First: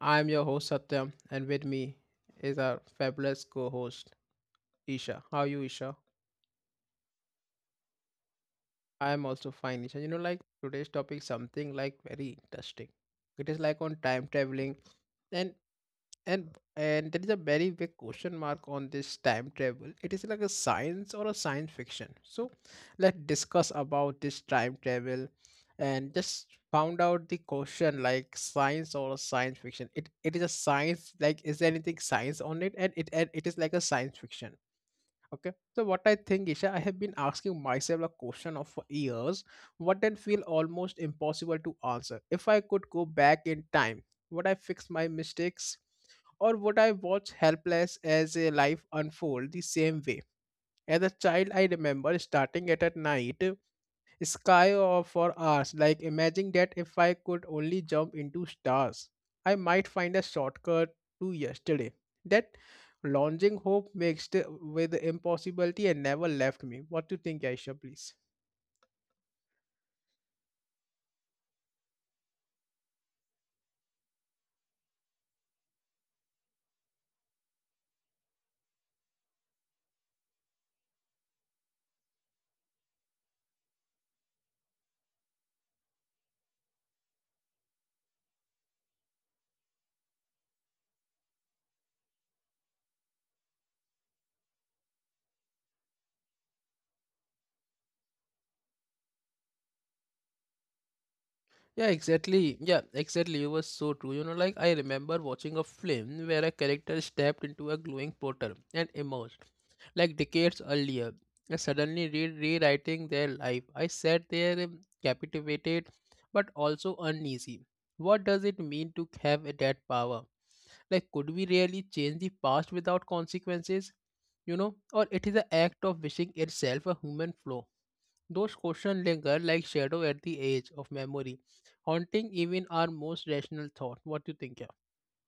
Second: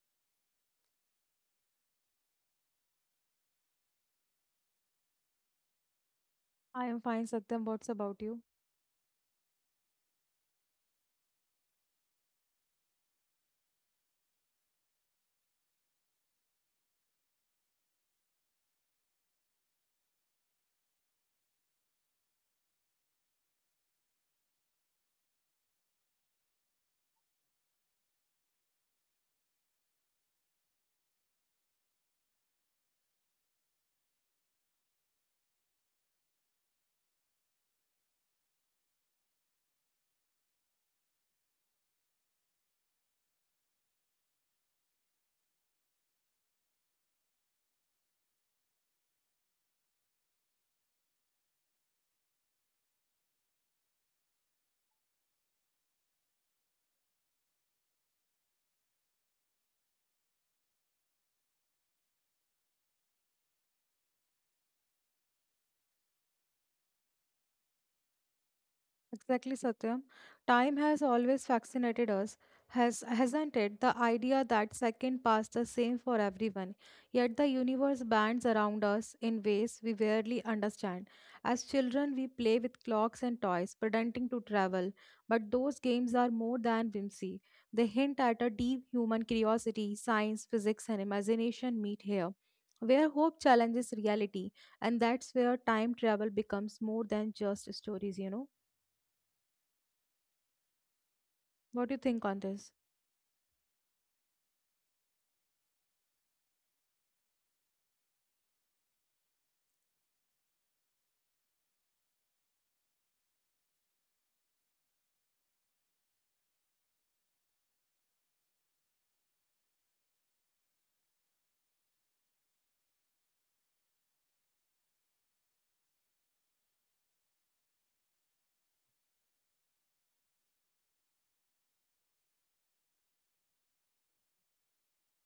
I'm your host Satyam and with me is our fabulous co-host Isha. How are you Isha? I am fine, Satyam. What's about you? I'm also fine Isha. You know like today's topic something like very interesting. It is like on time traveling and and and there is a very big question mark on this time travel, it is like a science or a science fiction, so let's discuss about this time travel and just found out the question like science or a science fiction. It is a science, like is there anything science on it, and it is like a science fiction. Okay. So what I think, Isha, I have been asking myself a question of for years, what then feel almost impossible to answer. If I could go back in time, would I fix my mistakes? Or would I watch helpless as a life unfold the same way? As a child, I remember starting it at night sky or for hours. Like imagine that if I could only jump into stars, I might find a shortcut to yesterday. That launching hope mixed with impossibility and never left me. What do you think, Aisha, please? Exactly, Satyam. Time has always fascinated us, hasn't it? The idea that second pass the same for everyone, yet the universe bends around us in ways we barely understand. As children, we play with clocks and toys, pretending to travel, but those games are more than whimsy. They hint at a deep human curiosity, science, physics, and imagination meet here. Where hope challenges reality, and that's where time travel becomes more than just stories. Yeah, What do you think on exactly. this? Yeah, exactly. It was so true. You know, like I remember watching a film where a character stepped into a glowing portal and emerged, like decades earlier, and suddenly rewriting their life. I sat there, captivated, but also uneasy. What does it mean to have that power? Like, could we really change the past without consequences? You know, or it is an act of wishing itself a human flaw, those questions linger like shadow at the edge of memory, haunting even our most rational thought. What do you think? Yeah,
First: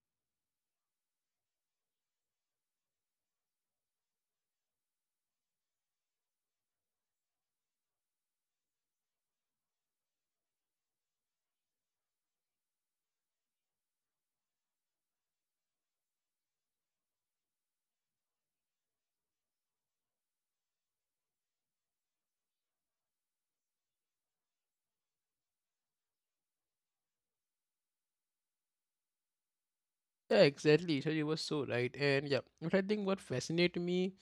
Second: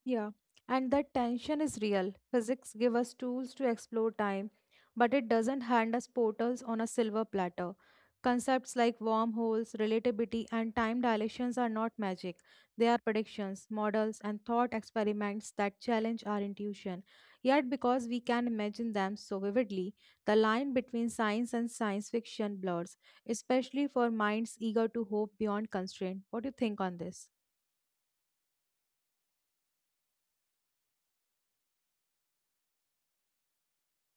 Yeah, and that tension is real. Physics give us tools to explore time, but it doesn't hand us portals on a silver platter. Concepts like wormholes, relativity, and time dilations are not magic. They are predictions, models, and thought experiments that challenge our intuition. Yet, because we can imagine them so vividly, the line between science and science fiction blurs, especially for minds eager to hope beyond constraint. What do you think on this? yeah exactly. So you were so right. And yeah, but I think what fascinates me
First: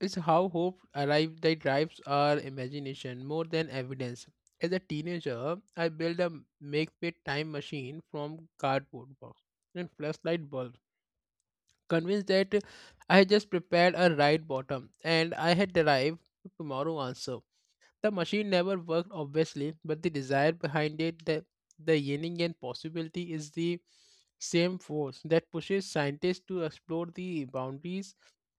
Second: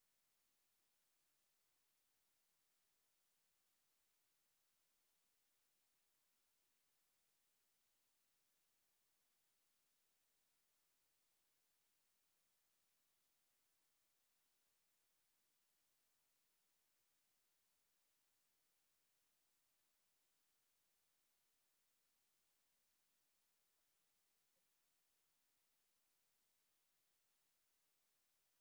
is how hope arrive that drives our imagination more than evidence. As a teenager, I built a make-fit time machine from cardboard box and flashlight bulb, convinced that I had just prepared a right bottom and I had derived tomorrow answer. The machine never worked, obviously, but the desire behind it, the yearning and possibility, is the same force that pushes scientists to explore the boundaries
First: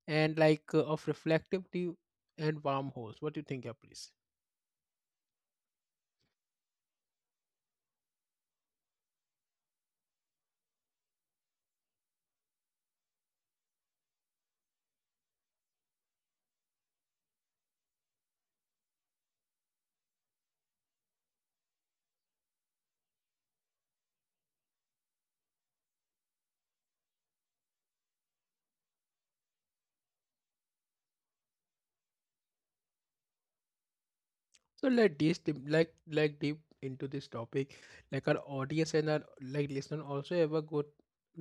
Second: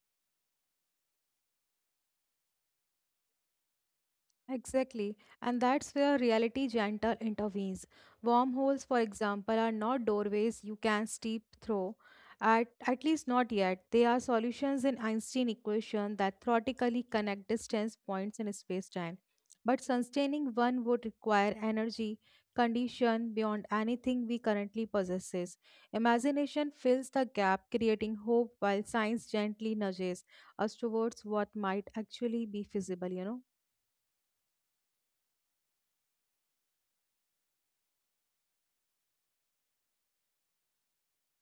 and of reflective tube and wormholes. What do you think, yeah, please? Exactly, and that's where reality gentle intervenes. Wormholes, for example, are not doorways you can steep through, at least not yet. They are solutions in Einstein equation that theoretically connect distance points in space-time. But sustaining one would require energy, condition beyond anything we currently possesses. Imagination fills the gap, creating hope while science gently nudges us towards what might actually be feasible. So let this deep into this topic. Like our audience and our like listener also have a good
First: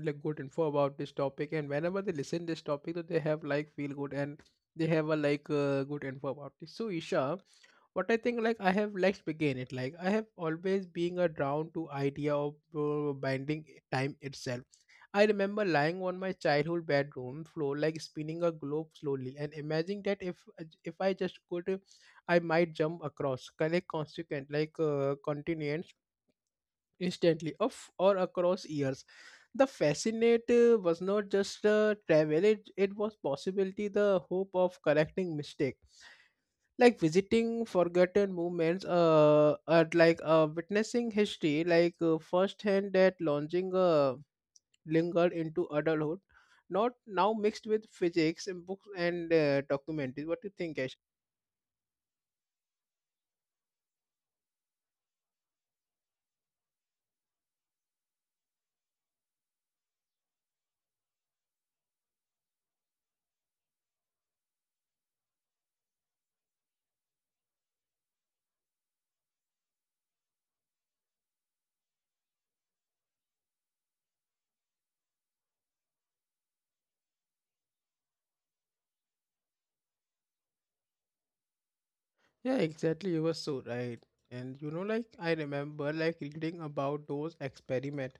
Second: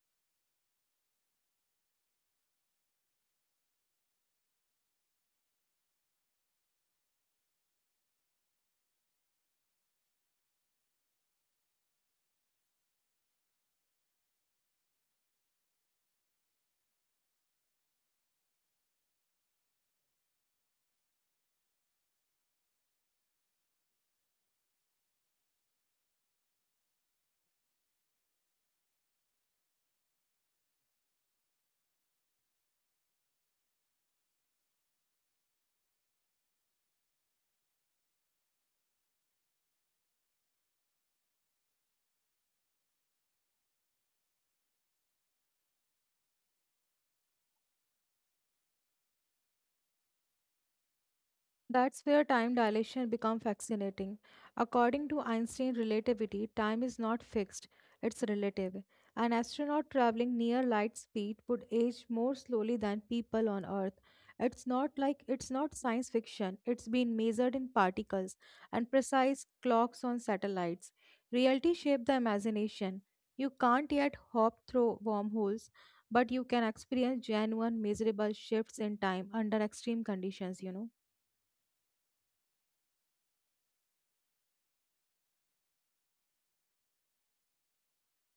like good info about this topic. And whenever they listen this topic, so they have like feel good and they have a good info about this. So Isha, what I think like I have let's begin it. Like I have always been a drawn to idea of binding time itself. I remember lying on my childhood bedroom floor, like spinning a globe slowly, and imagining that if I just could, I might jump across, collect consequent continents instantly, of or across years. The fascinate was not just travel; it was possibility, the hope of correcting mistake, like visiting forgotten movements, or witnessing history, firsthand that launching lingered into adulthood, not now mixed with physics and books and documentaries. What do you think, Ash? That's where time dilation becomes fascinating. According to Einstein relativity, time is not fixed, it's relative. An astronaut traveling near light speed would age more slowly than people on Earth. It's not like it's not science fiction, it's been measured in particles and precise clocks on satellites. Reality shaped the imagination. You can't yet hop through wormholes, but you can experience genuine, measurable shifts in time under extreme conditions. Yeah, exactly. You were so right. And you know, like I remember like reading about those experiment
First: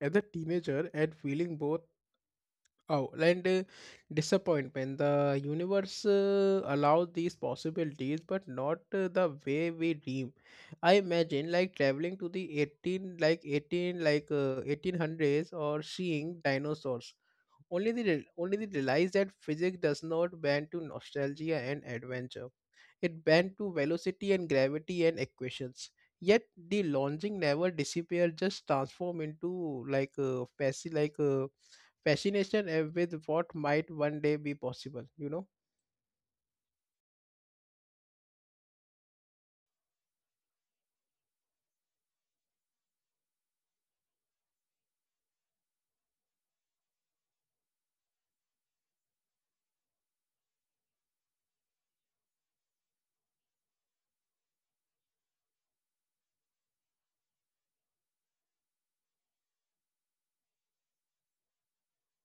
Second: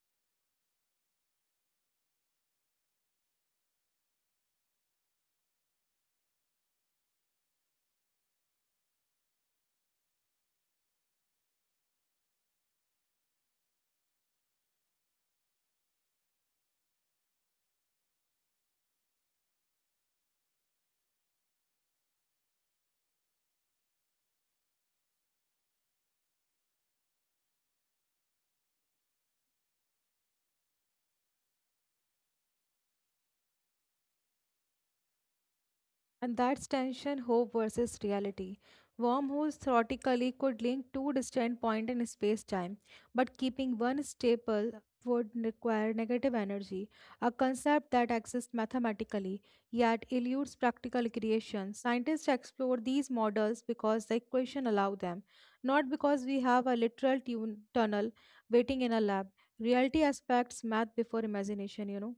as a teenager and feeling both oh and disappointment. The universe allows these possibilities, but not the way we dream. I imagine like traveling to the eighteen hundreds, or seeing dinosaurs, only the only the realize that physics does not bend to nostalgia and adventure. It bent to velocity and gravity and equations. Yet the longing never disappeared, just transform into like a fascination with what might one day be possible. You know. And that's tension, hope versus reality. Wormholes theoretically could link two distant points in space time, but keeping one stable would require negative energy, a concept that exists mathematically yet eludes practical creation. Scientists explore these models because the equation allow them, not because we have a literal tunnel waiting in a lab. Reality aspects math before imagination.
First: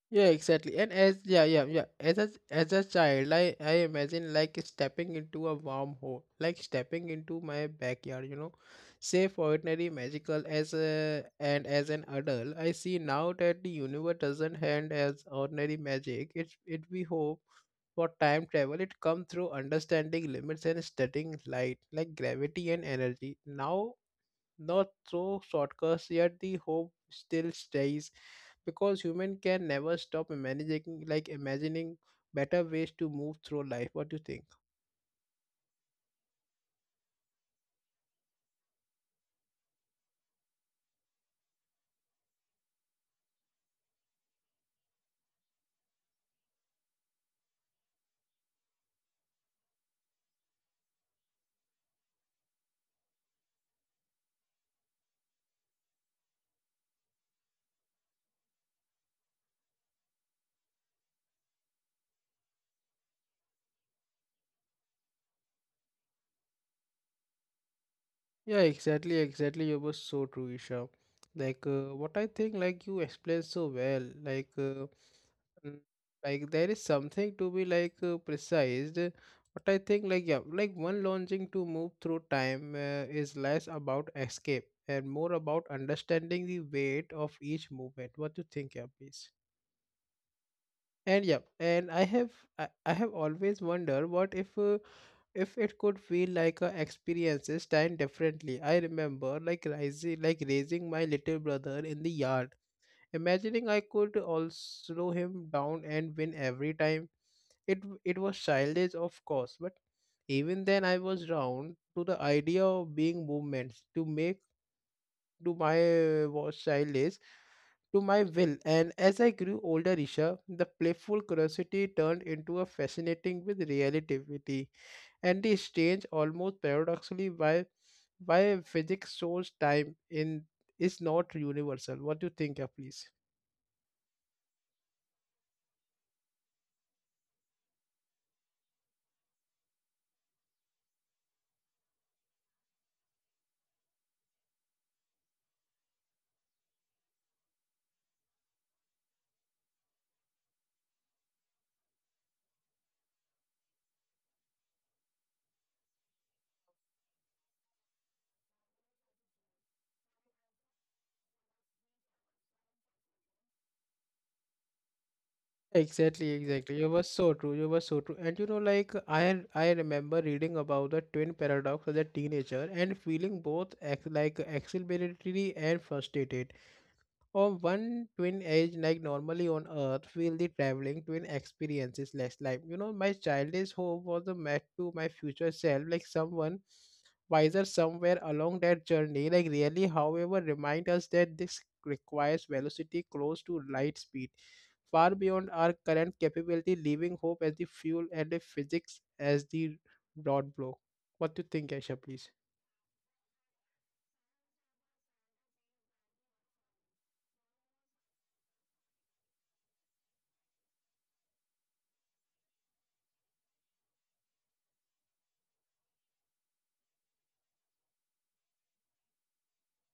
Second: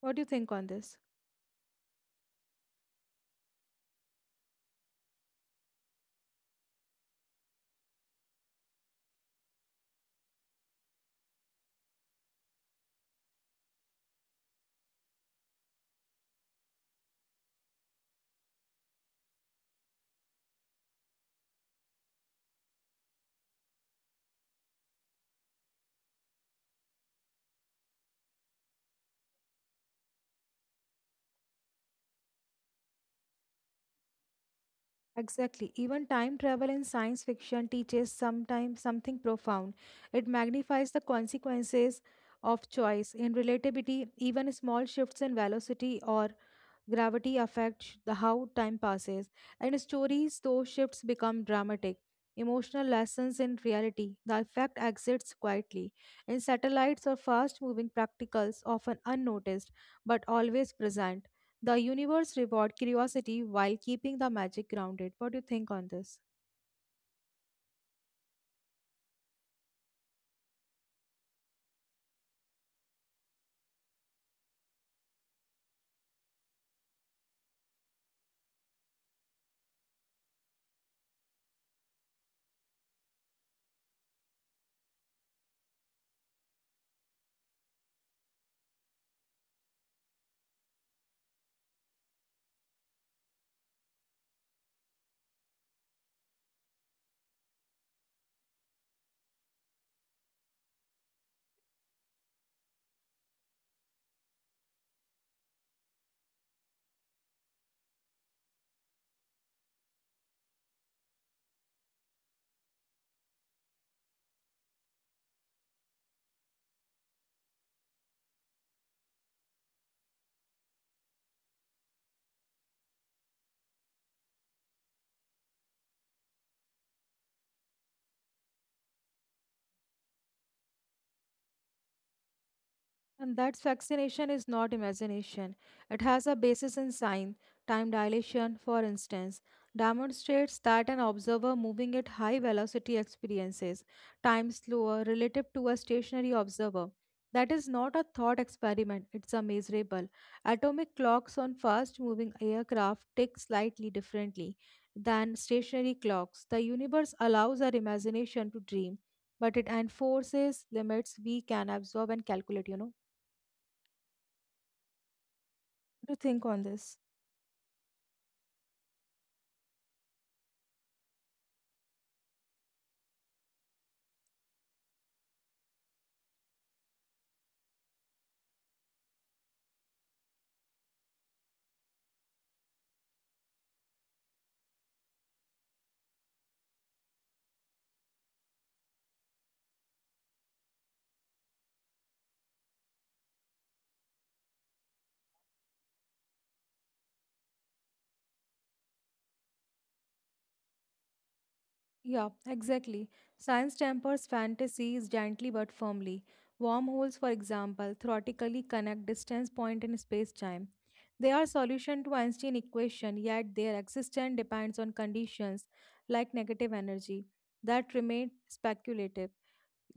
What do you Yeah, think on exactly. And this? as yeah. As a child, I imagine like stepping into a wormhole, like stepping into my backyard. You know, safe, ordinary, magical. As a and as an adult, I see now that the universe doesn't hand as ordinary magic. It we hope for time travel. It comes through understanding limits and studying light, like gravity and energy. Now not so shortcuts, yet the hope still stays because human can never stop imagining imagining better ways to move through life. What do you think? Exactly. Even time travel in science fiction teaches sometimes something profound. It magnifies the consequences of choice. In relativity, even small shifts in velocity or gravity affects the how time passes, and stories, those shifts become dramatic. Emotional lessons in reality, the effect exits quietly. In satellites or fast moving practicals, often unnoticed but always present, the universe reward curiosity while keeping the magic grounded. What do you think on this? Yeah, exactly, exactly. You were so true, Isha. What I think, like you explained so well. Mm, like there is something to be precise. What I think, like yeah, like one launching to move through time is less about escape and more about understanding the weight of each movement. What do you think, yeah, please? And I have always wondered what if it could feel like a experiences time differently. I remember like rising like raising my little brother in the yard, imagining I could all slow him down and win every time. It was childish of course, but even then I was drawn to the idea of being movements to make to my was childish to my will. And as I grew older, Isha, the playful curiosity turned into a fascinating with relativity and the strange, almost paradoxically, why physics shows time in is not universal. What do you think, please? And that vaccination is not imagination. It has a basis in science. Time dilation, for instance, demonstrates that an observer moving at high velocity experiences time slower relative to a stationary observer. That is not a thought experiment, it's a measurable. Atomic clocks on fast moving aircraft tick slightly differently than stationary clocks. The universe allows our imagination to dream, but it enforces limits we can absorb and calculate. To Exactly, think on exactly. You this. were so true. You were so true. And you know, like I remember reading about the twin paradox as a teenager and feeling both exhilaratory and frustrated. Or one twin age, like normally on Earth, will the traveling twin experiences less life? You know. My childish hope was a match to my future self, like someone wiser somewhere along that journey. Like really, however, remind us that this requires velocity close to light speed, far beyond our current capability, leaving hope as the fuel and the physics as the rod blow. What do you think, Aisha? Please. Yeah, exactly. Science tempers fantasies gently but firmly. Wormholes, for example, theoretically connect distance point in space-time. They are solution to Einstein equation, yet their existence depends on conditions like negative energy that remain speculative.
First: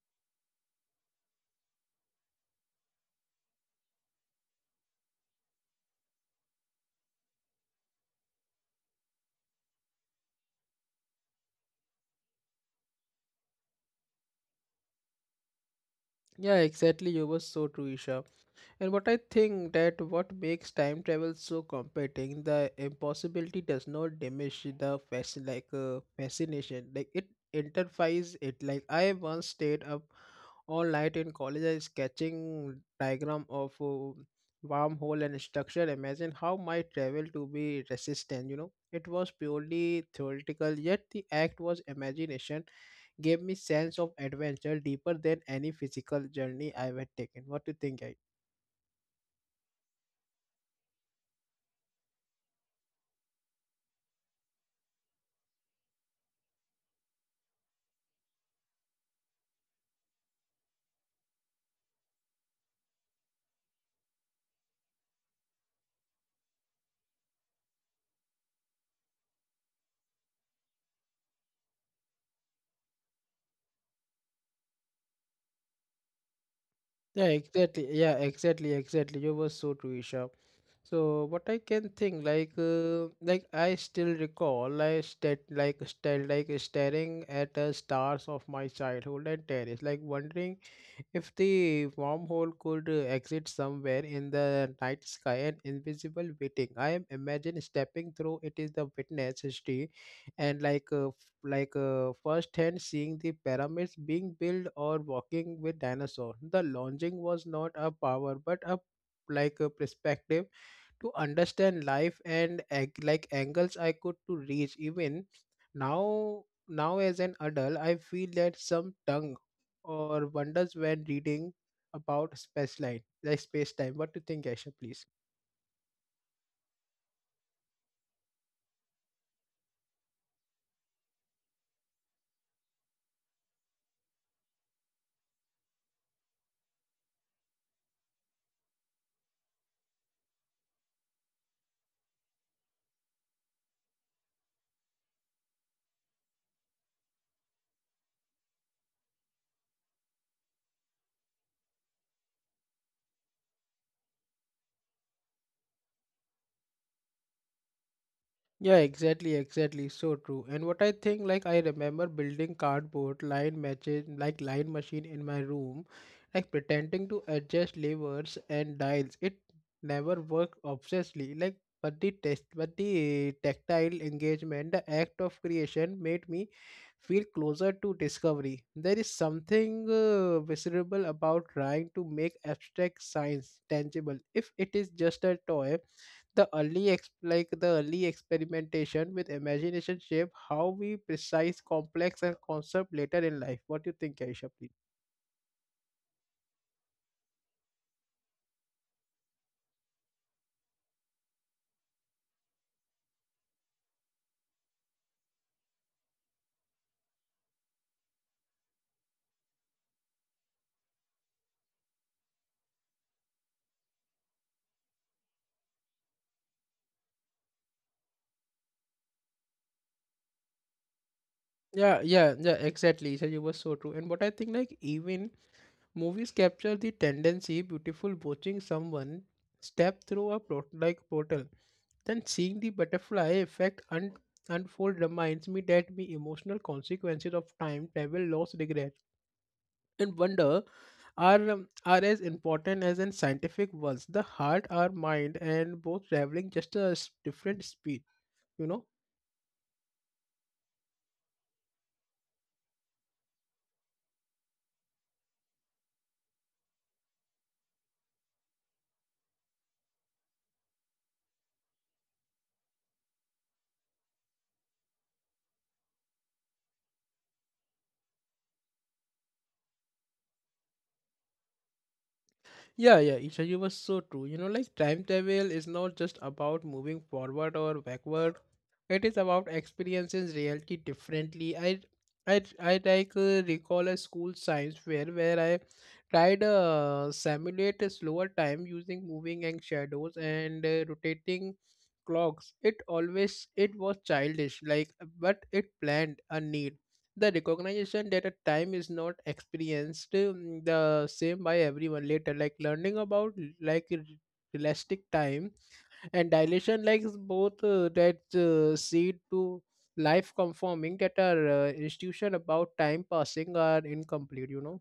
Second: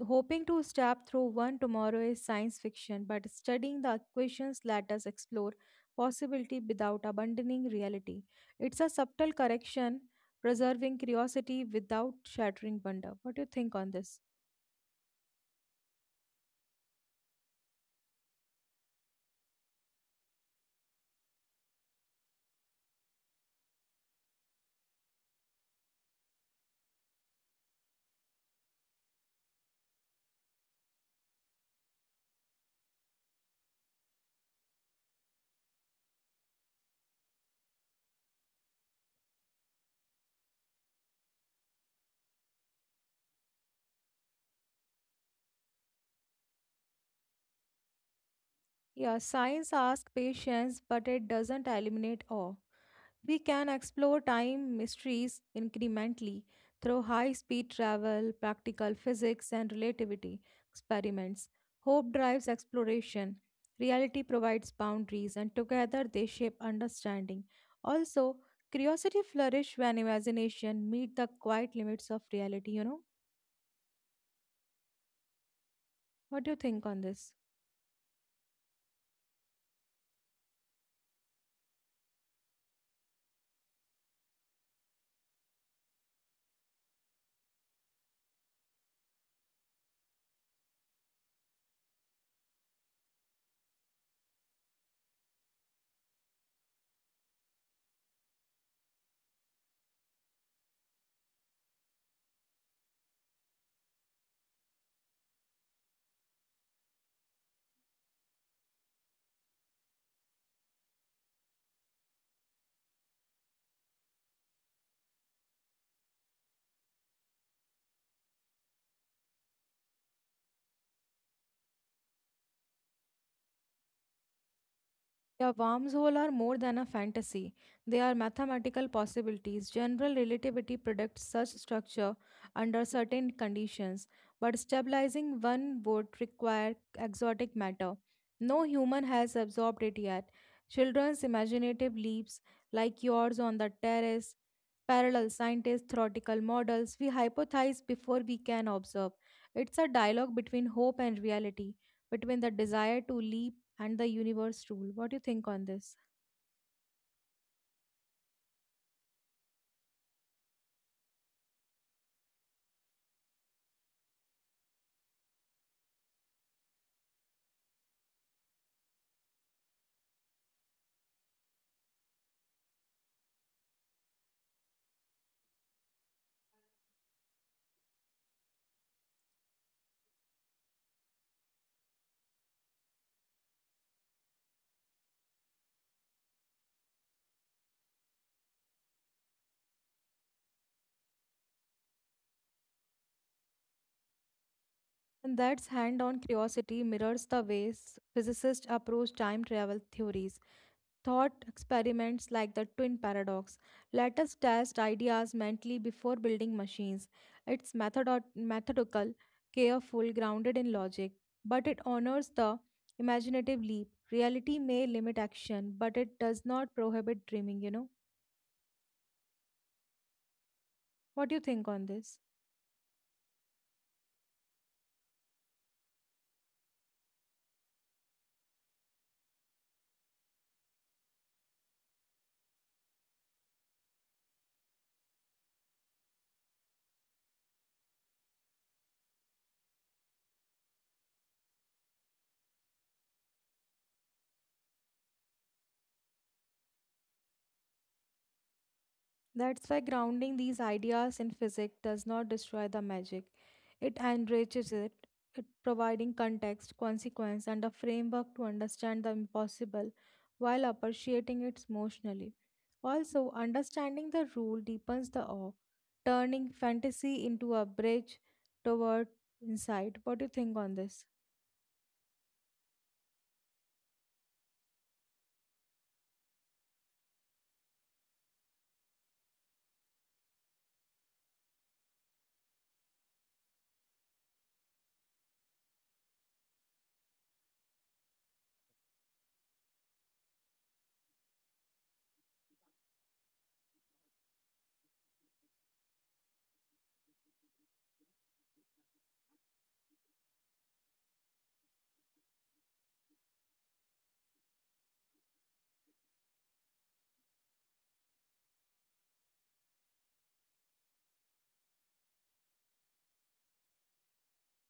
Hoping to step through one tomorrow is science fiction, but studying the equations let us explore possibility without abandoning reality. It's a subtle correction, preserving curiosity without shattering wonder. What do you think on this? Yeah, exactly. You were so true, Isha. And what I think that what makes time travel so compelling, the impossibility does not diminish the fascination. Like it interfies it. Like I once stayed up all night in college, I sketching diagram of wormhole and structure. Imagine how my travel to be resistant. You know, it was purely theoretical, yet the act was imagination gave me sense of adventure deeper than any physical journey I had taken. What do you think, guys? Yeah, science asks patience, but it doesn't eliminate awe. We can explore time mysteries incrementally through high speed travel, practical physics, and relativity experiments. Hope drives exploration. Reality provides boundaries, and together they shape understanding. Also, curiosity flourishes when imagination meets the quiet limits of reality. What do you think on this? Yeah, exactly. Yeah, exactly. You were so true, Isha. So what I can think, I still recall, like, stat, like, stat, like staring at the stars of my childhood and terrace, like wondering if the wormhole could exit somewhere in the night sky and invisible waiting. I am imagine stepping through it is the witness history, and firsthand seeing the pyramids being built or walking with dinosaurs. The longing was not a power but a like a perspective to understand life and angles I could to reach even now as an adult I feel that some tongue or wonders when reading about space line like space time. What do you think, Aisha, please? Yeah, wormholes are more than a fantasy. They are mathematical possibilities. General relativity predicts such structure under certain conditions, but stabilizing one would require exotic matter. No human has absorbed it yet. Children's imaginative leaps, like yours on the terrace, parallel scientists, theoretical models, we hypothesize before we can observe. It's a dialogue between hope and reality, between the desire to leap and the universe rule. What do you think on this? Yeah, exactly, exactly. So true. And what I think, like I remember building cardboard line matches, like line machine in my room, like pretending to adjust levers and dials. It never worked obsessively. Like, but the tactile engagement, the act of creation, made me feel closer to discovery. There is something visceral about trying to make abstract science tangible. If it is just a toy, the early ex- like the early experimentation with imagination shape how we precise complex and concept later in life. What do you think, Aisha, please? And that's hand on curiosity mirrors the ways physicists approach time travel theories. Thought experiments like the twin paradox let us test ideas mentally before building machines. It's methodical, careful, grounded in logic, but it honors the imaginative leap. Reality may limit action, but it does not prohibit dreaming? What do you think on Yeah, this? Exactly. So you were so true. And what I think, like, even movies capture the tendency beautiful, watching someone step through a plot like portal, then seeing the butterfly effect unfold reminds me that the emotional consequences of time travel loss regret and wonder are, are as important as in scientific ones. The heart, our mind, and both traveling just a different speed. You know. That's why grounding these ideas in physics does not destroy the magic. It enriches it, it providing context, consequence, and a framework to understand the impossible while appreciating it emotionally. Also, understanding the rule deepens the awe, turning fantasy into a bridge toward insight. What do you think on this? Yeah, yeah, Isha, you were so true. You know, like time travel is not just about moving forward or backward. It is about experiencing reality differently. I recall a school science fair where I tried simulate a slower time using moving and shadows and rotating clocks. It always it was childish, like but it planned a need the recognition that a time is not experienced the same by everyone later like learning about like elastic time and dilation like is both that seed to life conforming that our institution about time passing are incomplete you know.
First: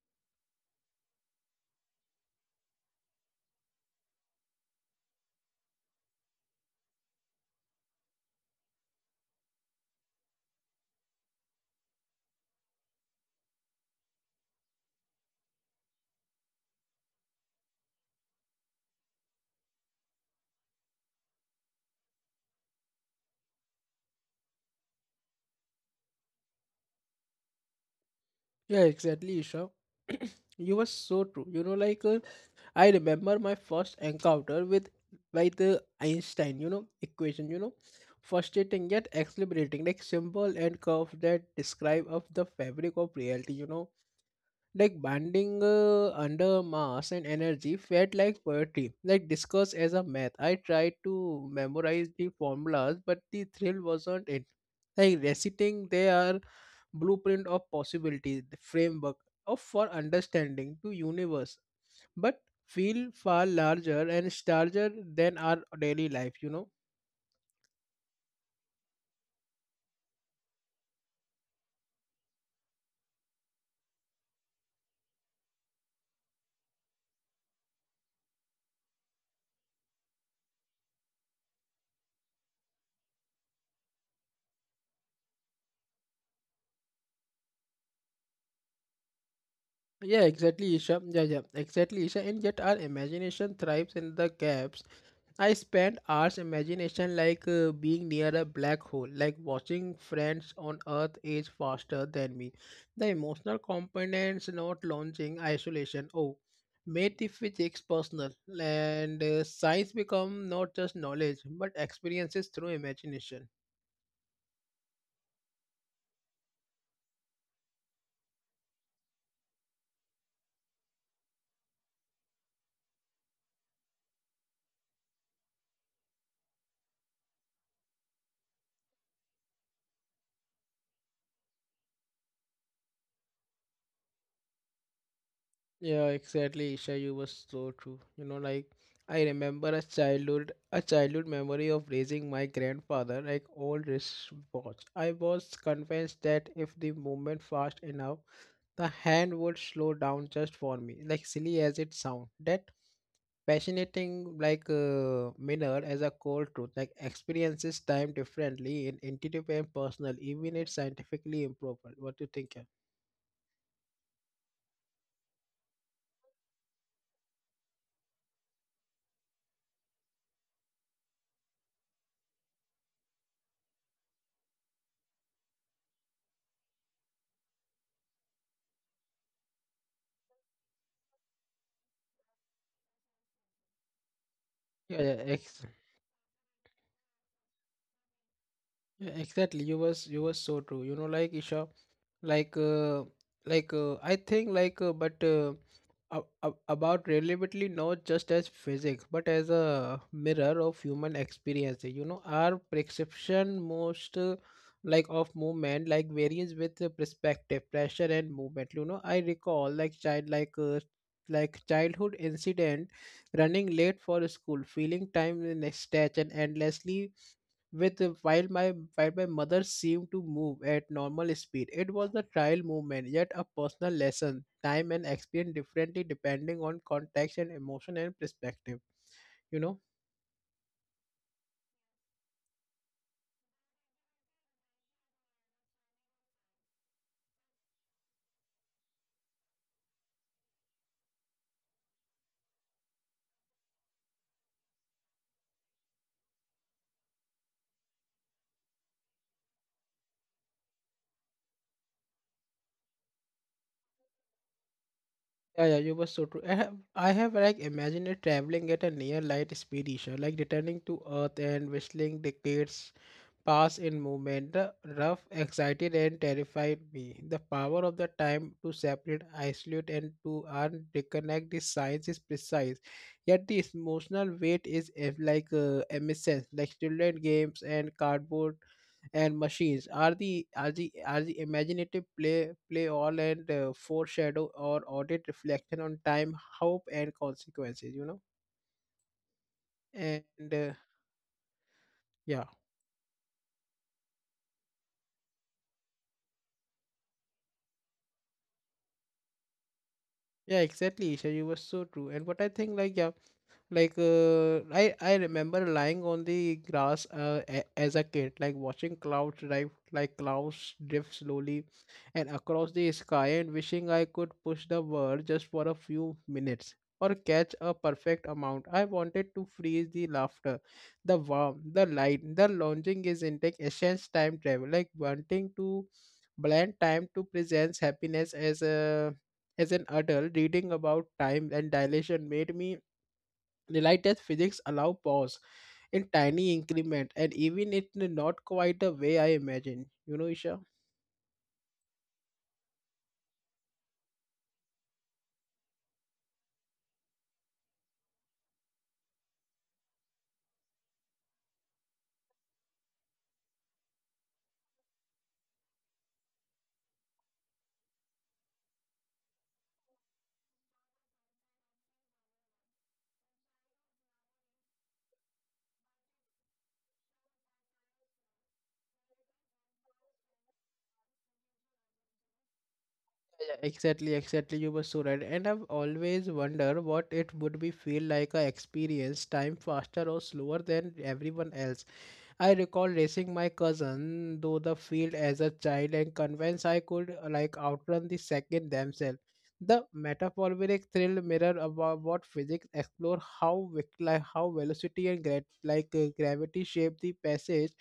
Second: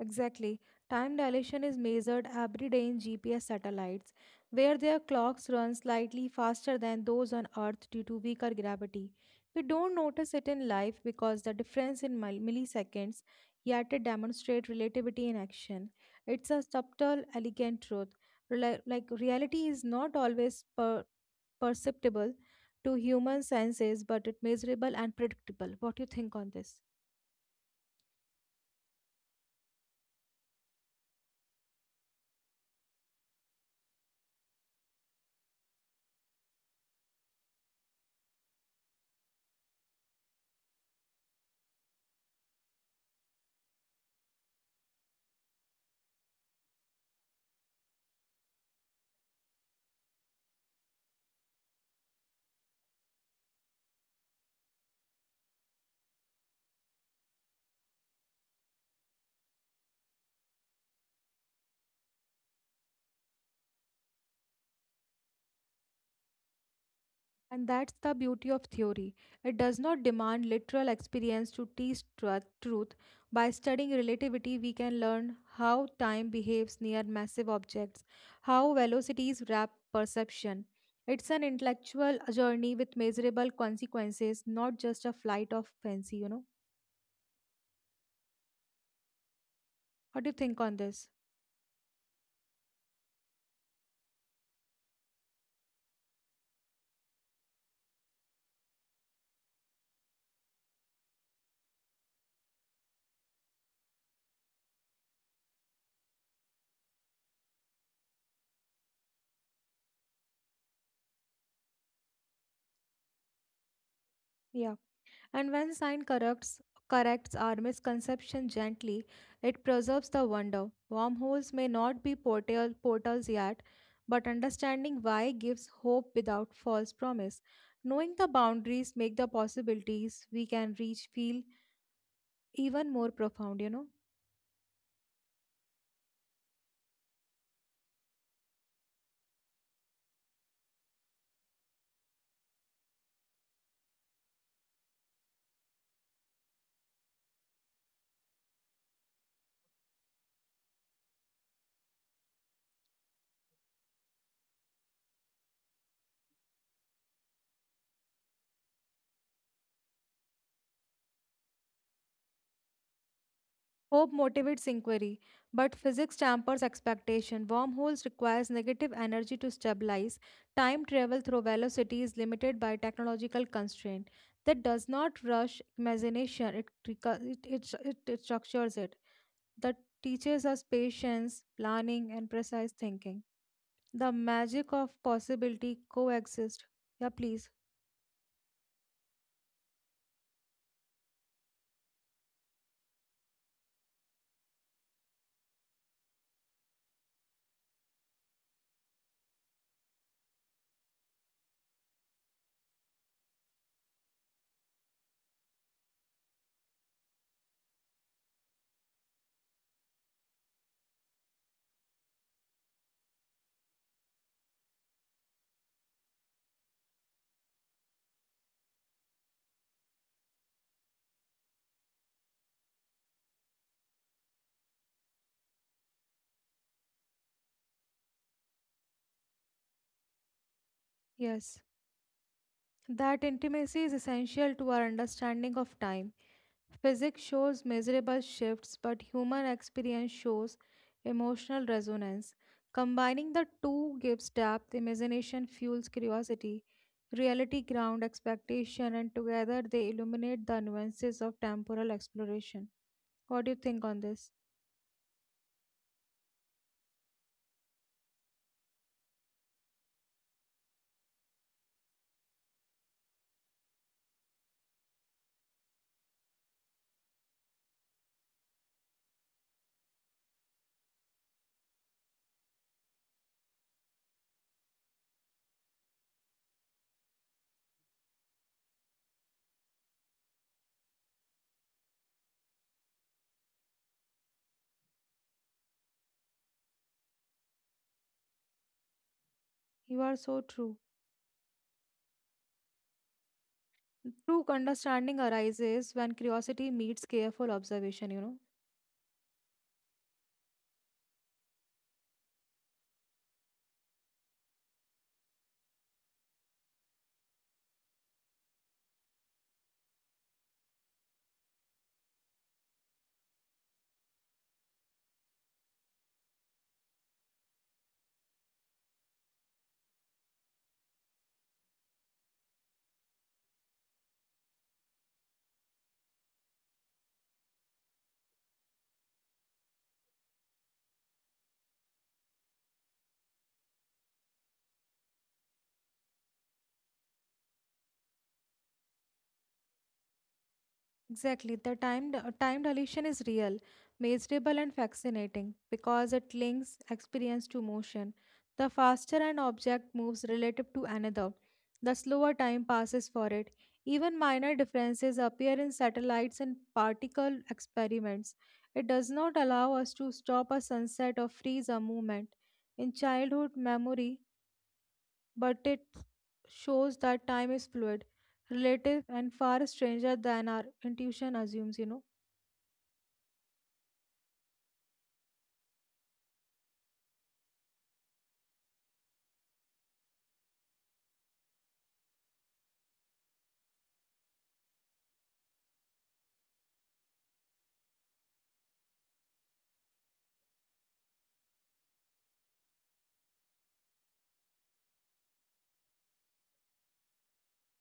Exactly. Time dilation is measured every day in GPS satellites, where their clocks run slightly faster than those on Earth due to weaker gravity. We don't notice it in life because the difference in milliseconds yet it demonstrate relativity in action. It's a subtle, elegant truth. Reality is not always perceptible to human senses, but it measurable and predictable. What do you think on this? Yeah, exactly, Isha. You were so true. You know like I remember my first encounter with by the Einstein, you know, equation, you know, frustrating yet exhilarating, like symbol and curve that describe of the fabric of reality, you know, like bonding under mass and energy felt like poetry, like discussed as a math. I tried to memorize the formulas, but the thrill wasn't it. Like reciting their blueprint of possibilities, the framework of for understanding to universe but feel far larger and starker than our daily life, you know. And that's the beauty of theory. It does not demand literal experience to teach truth. By studying relativity, we can learn how time behaves near massive objects, how velocities wrap perception. It's an intellectual journey with measurable consequences, not just a flight of fancy. Yeah, What do you think exactly, on Isha. this? Yeah, yeah, exactly, Isha. And yet our imagination thrives in the gaps. I spend hours imagination like being near a black hole, like watching friends on Earth age faster than me. The emotional components not launching isolation. Oh, made the physics personal and science become not just knowledge but experiences through imagination. Yeah. And when science corrects our misconception gently, it preserves the wonder. Wormholes may not be portals yet, but understanding why gives hope without false promise. Knowing the boundaries make the possibilities we can reach feel even more profound. Yeah, exactly, Isha. You were so true. You know, like I remember a childhood memory of raising my grandfather like old wristwatch. I was convinced that if the movement fast enough, the hand would slow down just for me. Like silly as it sounds, that fascinating like mirror as a cold truth. Like experiences time differently in intuitive and personal, even if scientifically improper. What do you think? Yeah, Hope motivates inquiry, but physics dampers expectation. Wormholes requires negative energy to stabilize. Time travel through velocity is limited by technological constraint. That does not rush imagination, it, recu- it structures it. That teaches us patience, planning, and precise thinking. The magic of yeah, yeah, possibility coexist. Yeah, please. Yeah, exactly. You was so true you know like Isha, like uh, like I think like but about relatively not just as physics but as a mirror of human experience, you know, our perception most like of movement like varies with the perspective pressure and movement, you know. I recall like child like childhood incident running late for school feeling time in a stretch and endlessly with while my mother seemed to move at normal speed. It was a trial movement yet a personal lesson time and experience differently depending on context and emotion and perspective, you know. Yes. That intimacy is essential to our understanding of time. Physics shows measurable shifts, but human experience shows emotional resonance. Combining the two gives depth, imagination fuels curiosity, reality ground expectation, and together they illuminate the nuances of temporal exploration. What do you think on this? Yeah, yeah, you were so true. I have like imagined it traveling at a near light speed issue like returning to earth and whistling decades pass in movement, the rough, excited, and terrified me. The power of the time to separate, isolate, and to unconnect the science is precise. Yet the emotional weight is like emissions, like children games and cardboard and machines. Are the imaginative play all and foreshadow or audit reflection on time, hope, and consequences? You know, You are and so true. Yeah, True understanding arises when curiosity meets careful observation. yeah, exactly. Isha, you were so true. And what I think, like, yeah. Like I remember lying on the grass as a kid like watching clouds drive like clouds drift slowly and across the sky and wishing I could push the world just for a few minutes or catch a perfect amount. I wanted to freeze the laughter, the warmth, the light, the longing is intake essence time travel, like wanting to blend time to presents happiness as a as an adult reading about time and dilation made me the lightest physics allow pause in tiny increment and even it not quite the way I imagined. You know, Isha? Exactly. The time dilation is real, measurable and fascinating because it links experience to motion. The faster an object moves relative to another, the slower time passes for it. Even minor differences appear in satellites and particle experiments. It does not allow us to stop a sunset or freeze a movement. In childhood memory, but it shows that time is fluid, relative, and far stranger than our intuition assumes. Yeah, exactly, exactly. You were so right. And I've always wondered what it would be feel like I experience time faster or slower than everyone else. I recall racing my cousin through the field as a child and convinced I could like outrun the second themselves. The metaphoric thrill mirror about what physics explore how like how velocity and like gravity shape the passage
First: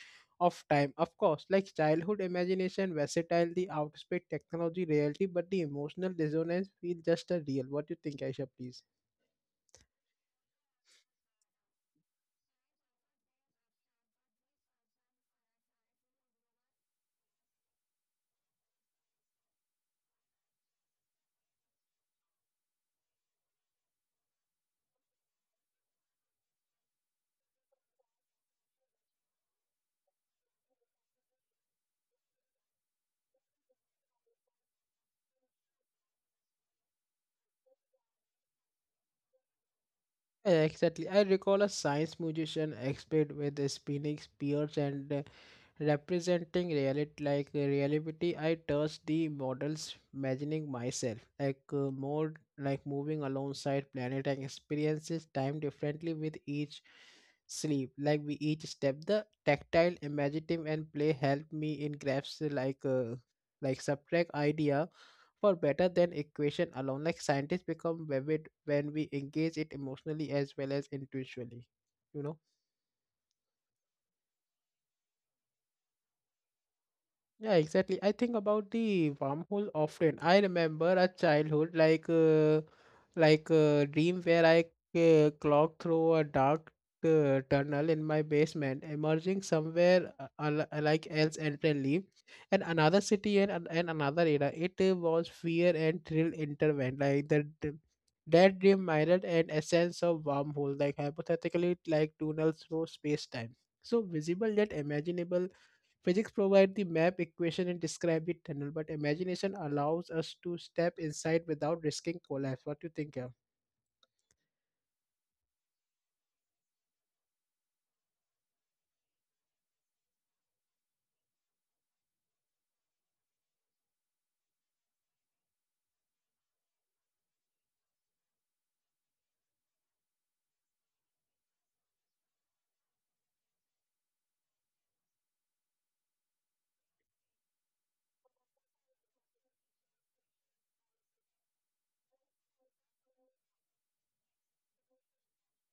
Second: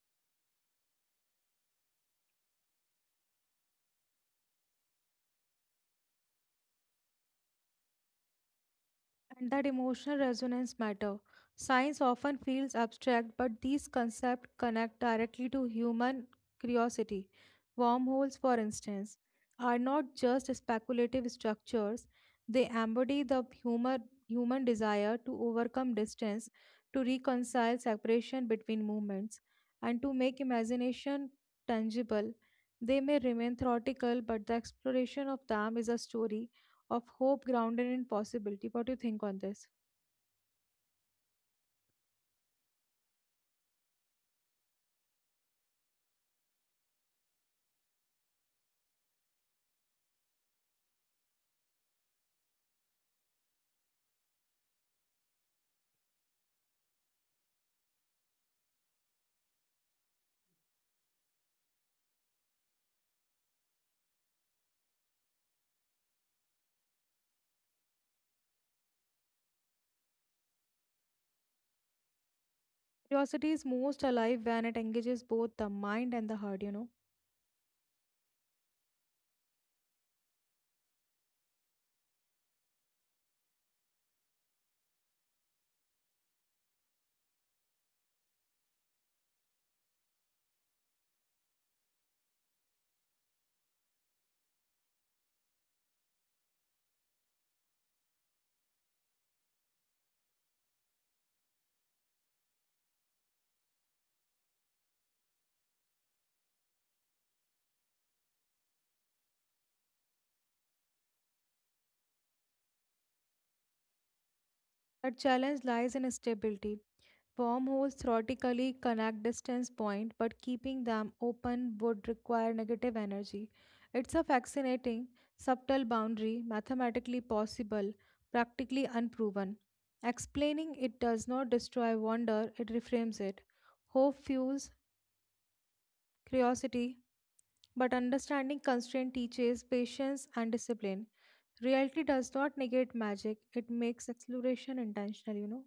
of time. Of course, like childhood imagination, versatile, the outspec technology, reality, but the emotional dissonance feel just a real. What do you think, Aisha, please? And that emotional resonance matter. Science often feels abstract, but these concepts connect directly to human curiosity. Wormholes, for instance, are not just speculative structures, they embody the human desire to overcome distance, to reconcile separation between movements, and to make imagination tangible. They may remain theoretical, but the exploration of them is a story of hope grounded in possibility. What do you think on this? Exactly. I recall a science musician expert with a spinning spears and representing reality like reality. I touched the models, imagining myself like more like moving alongside planet and experiences time differently with each sleep. Like we each step, the tactile, imaginative, and play help me in grasp like subtract idea for better than equation alone. Like scientists become vivid when we engage it emotionally as well as intuitively, you know. Curiosity is most alive when it engages both the mind and the heart. Yeah, exactly. I think about the wormhole often. I remember a childhood like a dream where I clocked through a dark tunnel in my basement, emerging somewhere like else entirely, and another city and another era. It was fear and thrill intertwined. Like that dream mirrored an essence of wormhole, like hypothetically like tunnels through space time. So visible yet imaginable. Physics provide the map equation and describe the tunnel, but imagination allows us to step inside without risking collapse. What do you think, yeah? The challenge lies in stability. Wormholes theoretically connect distance point, but keeping them open would require negative energy. It's a fascinating, subtle boundary, mathematically possible, practically unproven. Explaining it does not destroy wonder, it reframes it. Hope fuels curiosity, but understanding constraint teaches patience and discipline. Reality does not negate magic, it makes exploration intentional.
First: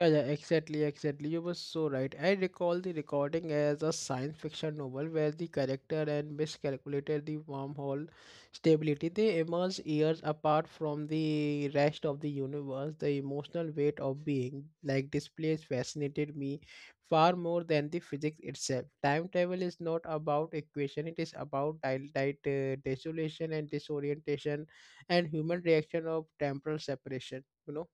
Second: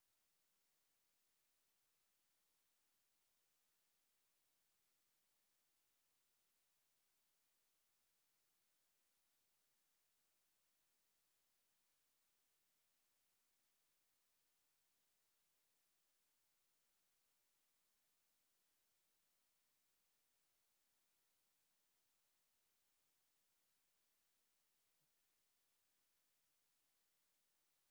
Yeah, yeah, exactly, exactly. You were so right. I recall the recording as a science fiction novel where the character and miscalculated the wormhole stability. They emerge years apart from the rest of the universe. The emotional weight of being like this place fascinated me far more than the physics itself. Time travel is not about equation, it is about desolation and disorientation and human reaction of temporal separation. You know.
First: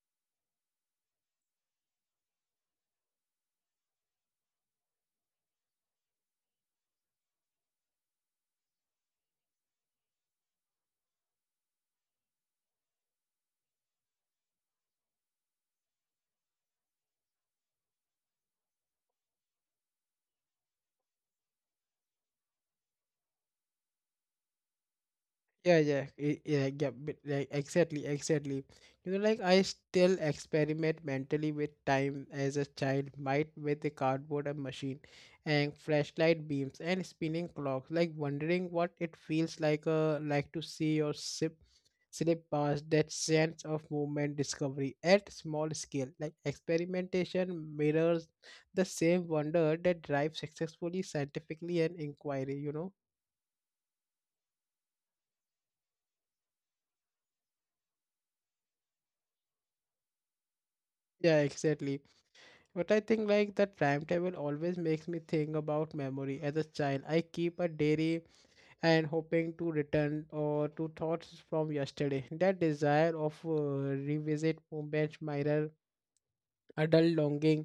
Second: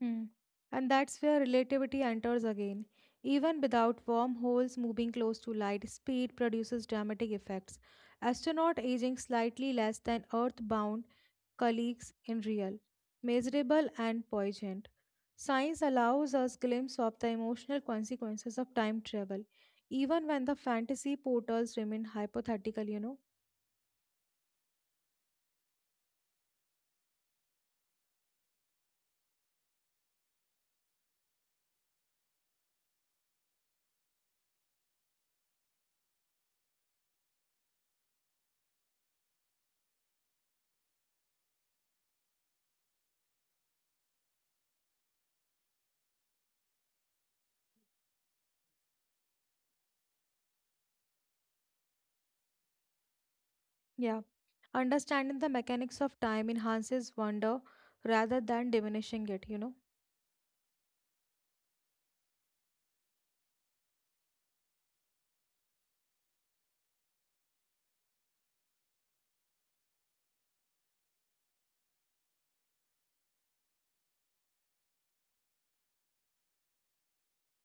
Hmm. And that's where relativity enters again. Even without wormholes, moving close to light speed produces dramatic effects. Astronaut aging slightly less than Earth-bound colleagues in real, measurable and poignant. Science allows us glimpse of the emotional consequences of time travel, even when the fantasy portals remain hypothetical. Yeah, yeah, yeah, yeah, but, like, exactly, exactly. You know, like I still experiment mentally with time as a child might with a cardboard and machine and flashlight beams and spinning clocks, like wondering what it feels like to see or sip slip past that sense of movement discovery at small scale. Like experimentation mirrors the same wonder that drives successfully scientifically and inquiry, you know? Yeah. Understanding the mechanics of time enhances wonder rather than diminishing it. Yeah, exactly. But I think like that timetable always makes me think about memory. As a child, I keep a diary and hoping to return or to thoughts from yesterday. That desire of revisit moments mirror adult longing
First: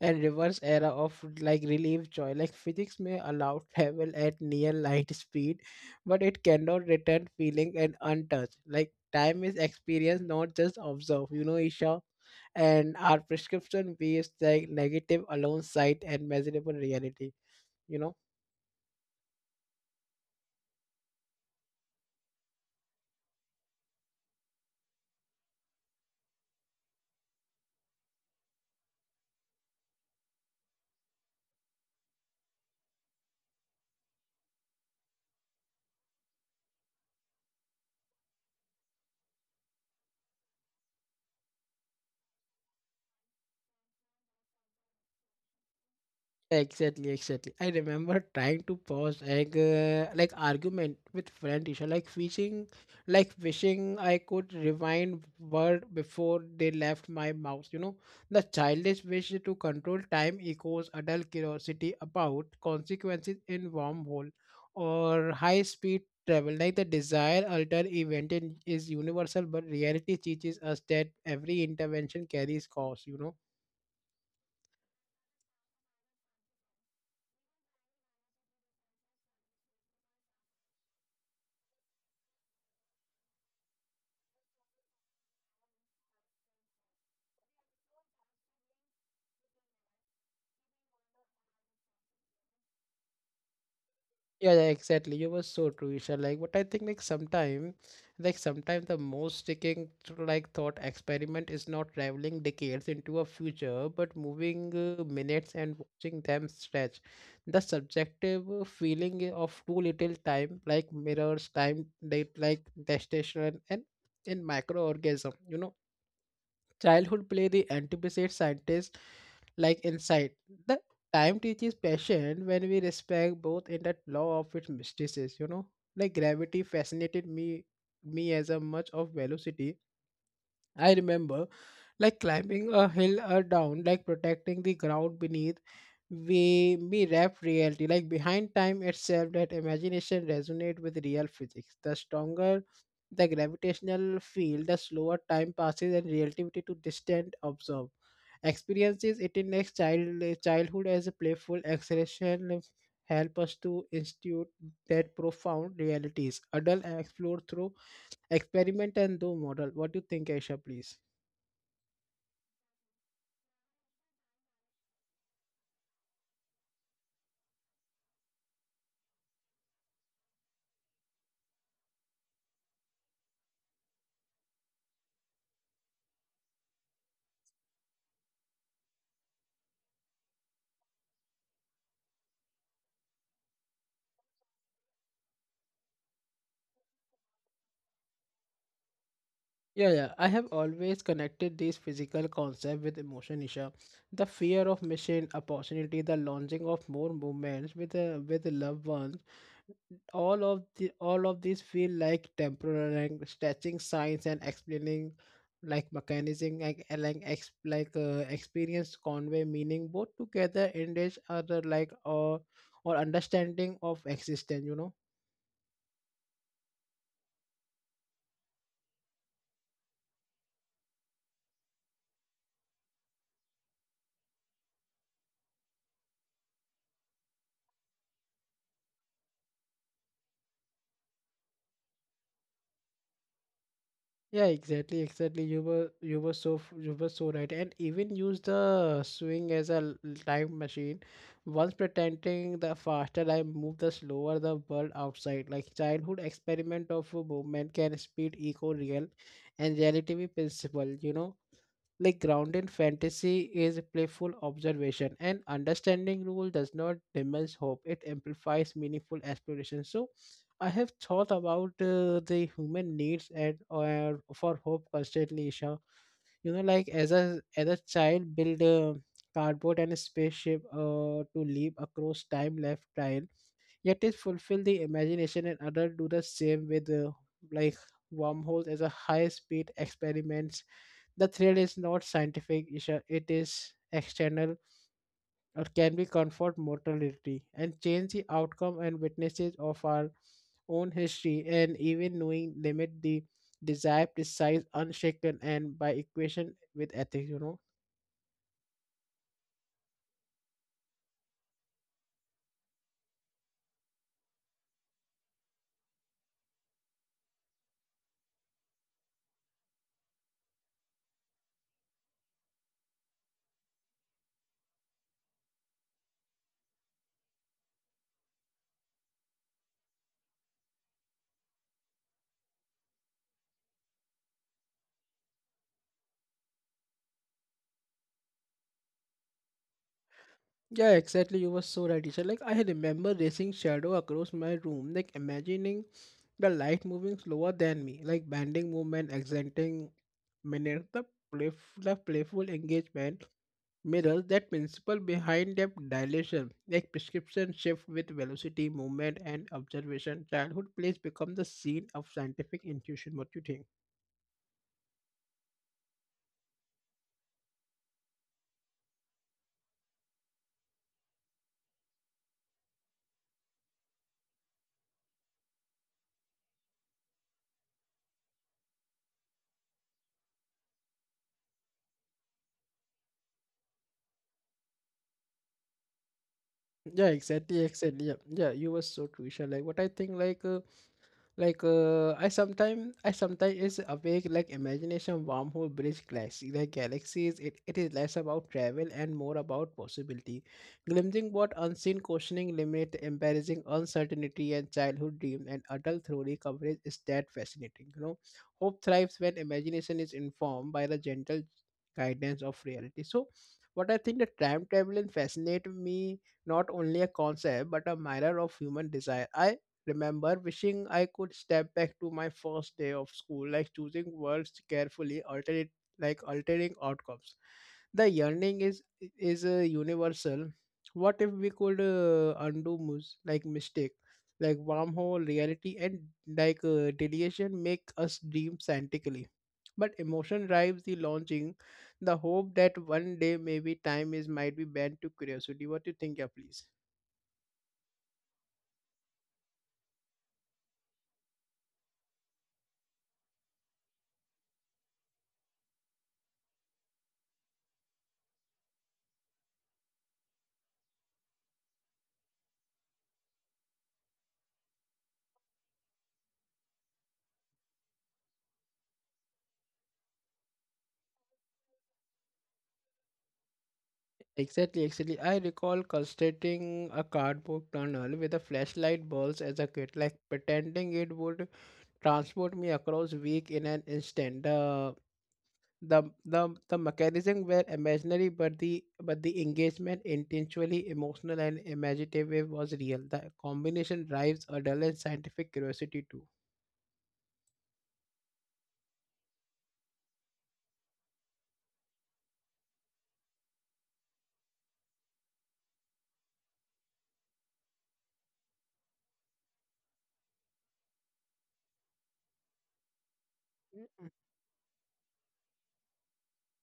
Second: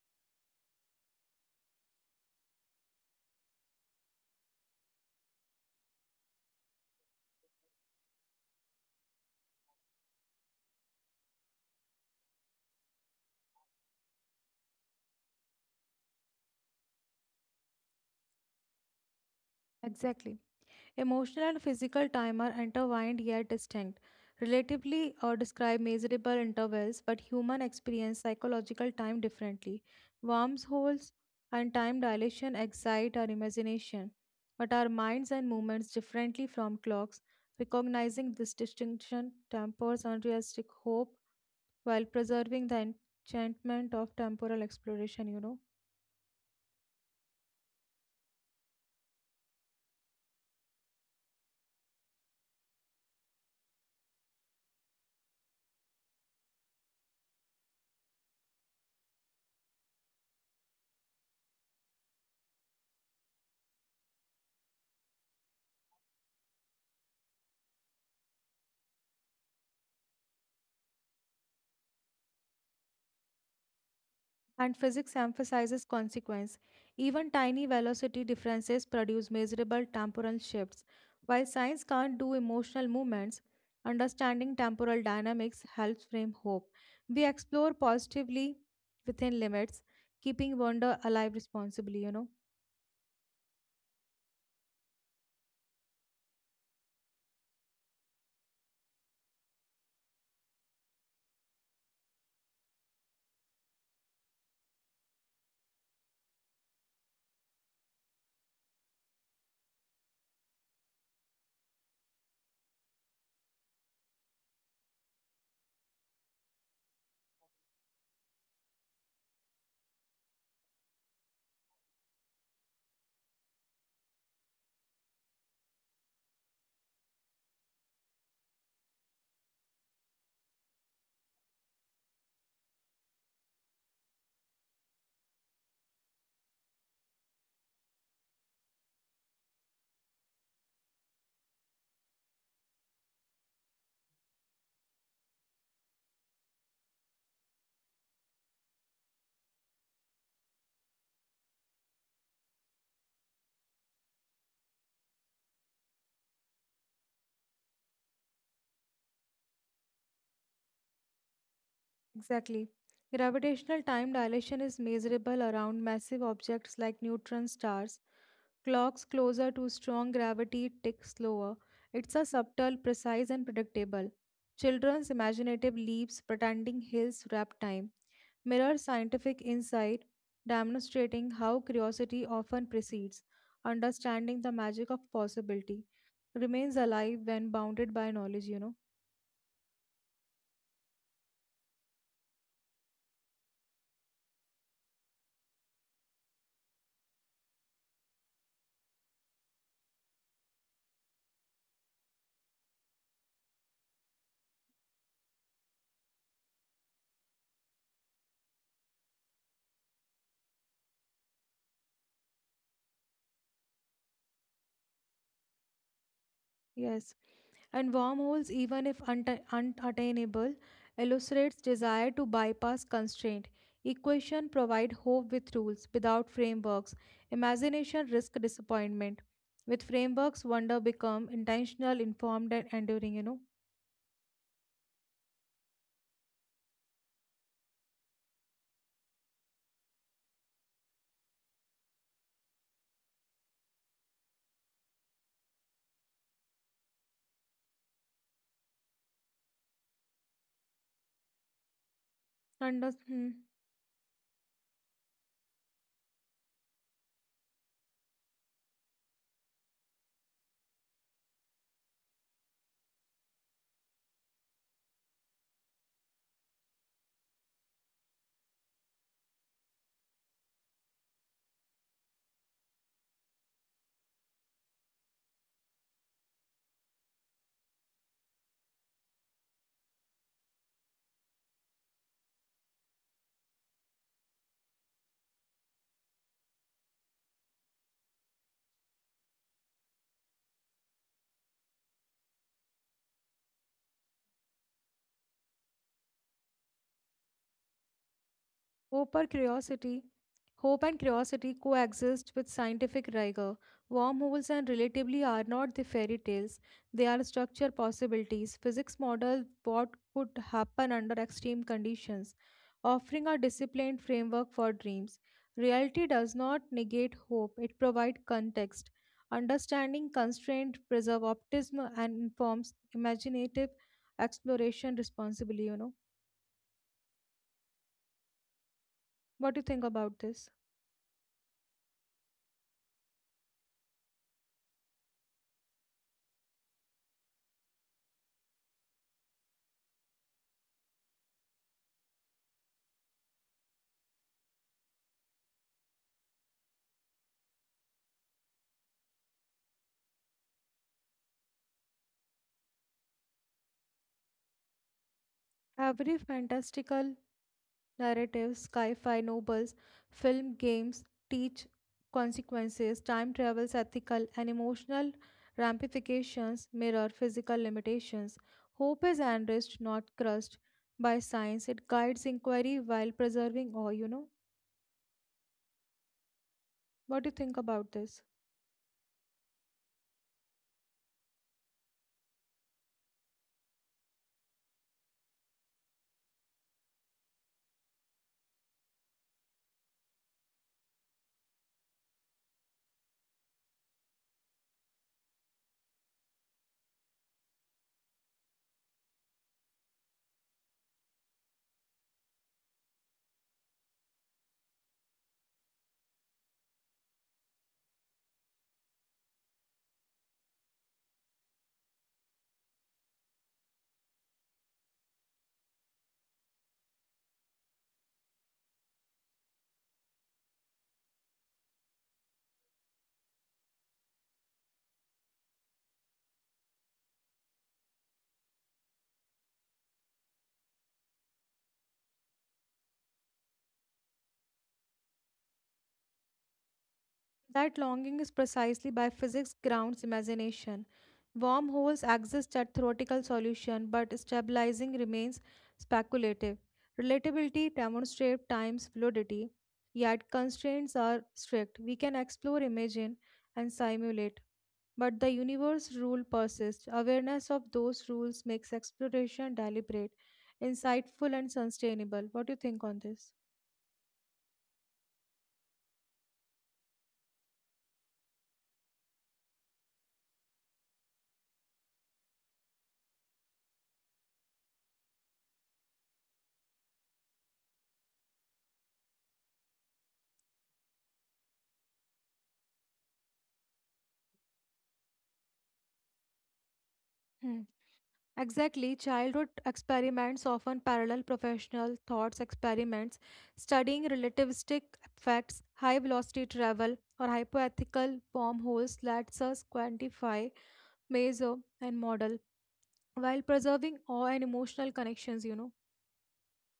and reverse era of like relief joy, like physics may allow travel at near light speed but it cannot return feeling and untouched. Like time is experienced not just observed, you know, Isha. And our prescription based like negative alongside and measurable reality, you know. Exactly. Emotional and physical time are intertwined yet distinct. Relatively or describe measurable intervals, but human experience psychological time differently. Wormholes and time dilation excite our imagination, but our minds and movements differently from clocks. Recognizing this distinction tempers unrealistic hope while preserving the enchantment of temporal exploration. Exactly, exactly. I remember trying to pause egg like argument with friend Isha, like wishing I could rewind word before they left my mouth. You know, the childish wish to control time echoes adult curiosity about consequences in wormhole or high speed travel. Like the desire alter event in, is universal, but reality teaches us that every intervention carries cost. You know. And physics emphasizes consequence. Even tiny velocity differences produce measurable temporal shifts. While science can't do emotional movements, understanding temporal dynamics helps frame hope. We explore positively within limits, keeping wonder alive responsibly. Yeah, yeah, exactly. You were so true, Isha. Like, what I think, like, sometime the most sticking, to, like, thought experiment is not traveling decades into a future, but moving minutes and watching them stretch. The subjective feeling of too little time, like mirrors, time, date, like, gestation, and in microorganism, you know. Childhood play the anticipates scientists like insight. The time teaches passion when we respect both in that law of its mysticism, you know. Like gravity fascinated me as a much of velocity. I remember like climbing a hill or down, like protecting the ground beneath we me wrap reality. Like behind time itself that imagination resonate with real physics. The stronger the gravitational field, the slower time passes and relativity to distant observe. Experiences it in next childhood as a playful acceleration help us to institute that profound realities. Adult explore through experiment and do model. What do you think, Aisha, please? Exactly. Gravitational time dilation is measurable around massive objects like neutron stars. Clocks closer to strong gravity tick slower. It's a subtle, precise, and predictable. Children's imaginative leaps pretending hills wrap time. Mirror scientific insight, demonstrating how curiosity often precedes understanding the magic of possibility. Remains alive when bounded by knowledge. Yeah, yeah. I have always connected this physical concept with emotion, Isha. The fear of missing opportunity, the launching of more movements with loved ones. All of these feel like temporary and stretching signs and explaining like mechanism like like experience convey meaning both together engage other like or understanding of existence. You know. Yes. And wormholes, even if unattainable, illustrates desire to bypass constraint. Equation provide hope with rules, without frameworks. Imagination risk disappointment. With frameworks, wonder become intentional, informed, and enduring. You know, Yeah, exactly, exactly. You were so you were so right, and even use the swing as a time machine. Once pretending the faster I move, the slower the world outside. Like childhood experiment of a movement can speed eco real and relativity principle. You know, like grounded Under- hmm. fantasy is playful observation and understanding rule does not diminish hope, it amplifies meaningful aspiration. So I have thought about the human needs and for hope constantly, Isha. You know, like as a child build a cardboard and a spaceship to leap across time left time yet it fulfill the imagination and others do the same with like wormholes as a high speed experiments. The thrill is not scientific, Isha. It is external or can be comfort mortality and change the outcome and witnesses of our own history and even knowing limit the desire precise unshaken and by equation with ethics, you know. Hope or curiosity. Hope and curiosity coexist with scientific rigor. Wormholes and relatively are not the fairy tales. They are structure possibilities. Physics model what could happen under extreme conditions, offering a disciplined framework for dreams. Reality does not negate hope, it provides context. Understanding constraint preserve optimism and informs imaginative exploration responsibly. What do you think about this? Yeah, exactly. You were so right, teacher. Like I remember racing shadow across my room, like imagining the light moving slower than me, like bending movement, accenting minutes, the playful engagement mirrors that principle behind depth dilation, like prescription shift with velocity, movement, and observation. Childhood plays become the scene of scientific intuition. What you think? Every fantastical narrative, sci fi novels, film, games teach consequences, time travel's ethical and emotional ramifications mirror physical limitations. Hope is enriched, not crushed by science. It guides inquiry while preserving awe. Yeah, What do you think exactly, about exactly. this? Yeah, yeah, you were so crucial. Like what I think, I sometimes is awake like imagination wormhole bridge galaxy like galaxies. It is less about travel and more about possibility, glimpsing what unseen, questioning limit, embarrassing uncertainty and childhood dream and adult theory coverage is that fascinating. Hope thrives when imagination is informed by the gentle guidance of reality. So, what I think the time traveling fascinate me not only a concept but a mirror of human desire. I remember wishing I could step back to my first day of school, like choosing words carefully, alternate like altering outcomes. The yearning is universal. What if we could undo like mistake, like wormhole reality and deviation make us dream scientifically? But emotion drives the launching, the hope that one day maybe time is might be bent to curiosity. What do you think, yeah, please? That longing is precisely by physics grounds imagination. Wormholes exist at theoretical solution, but stabilizing remains speculative. Relatability demonstrates time's fluidity, yet constraints are strict. We can explore, imagine, and simulate, but the universe rule persists. Awareness of those rules makes exploration deliberate, insightful, and sustainable. What do you think on this? Exactly, exactly. I recall constructing a cardboard tunnel with a flashlight bulbs as a kid, like pretending it would transport me across week in an instant. The mechanism were imaginary, but the engagement intentionally emotional and imaginative was real. The combination drives adult and scientific curiosity too. Hmm. Exactly, childhood experiments often parallel professional thoughts experiments, studying relativistic effects, high velocity travel, or hypoethical wormholes lets us quantify, measure, and model while preserving awe and emotional connections.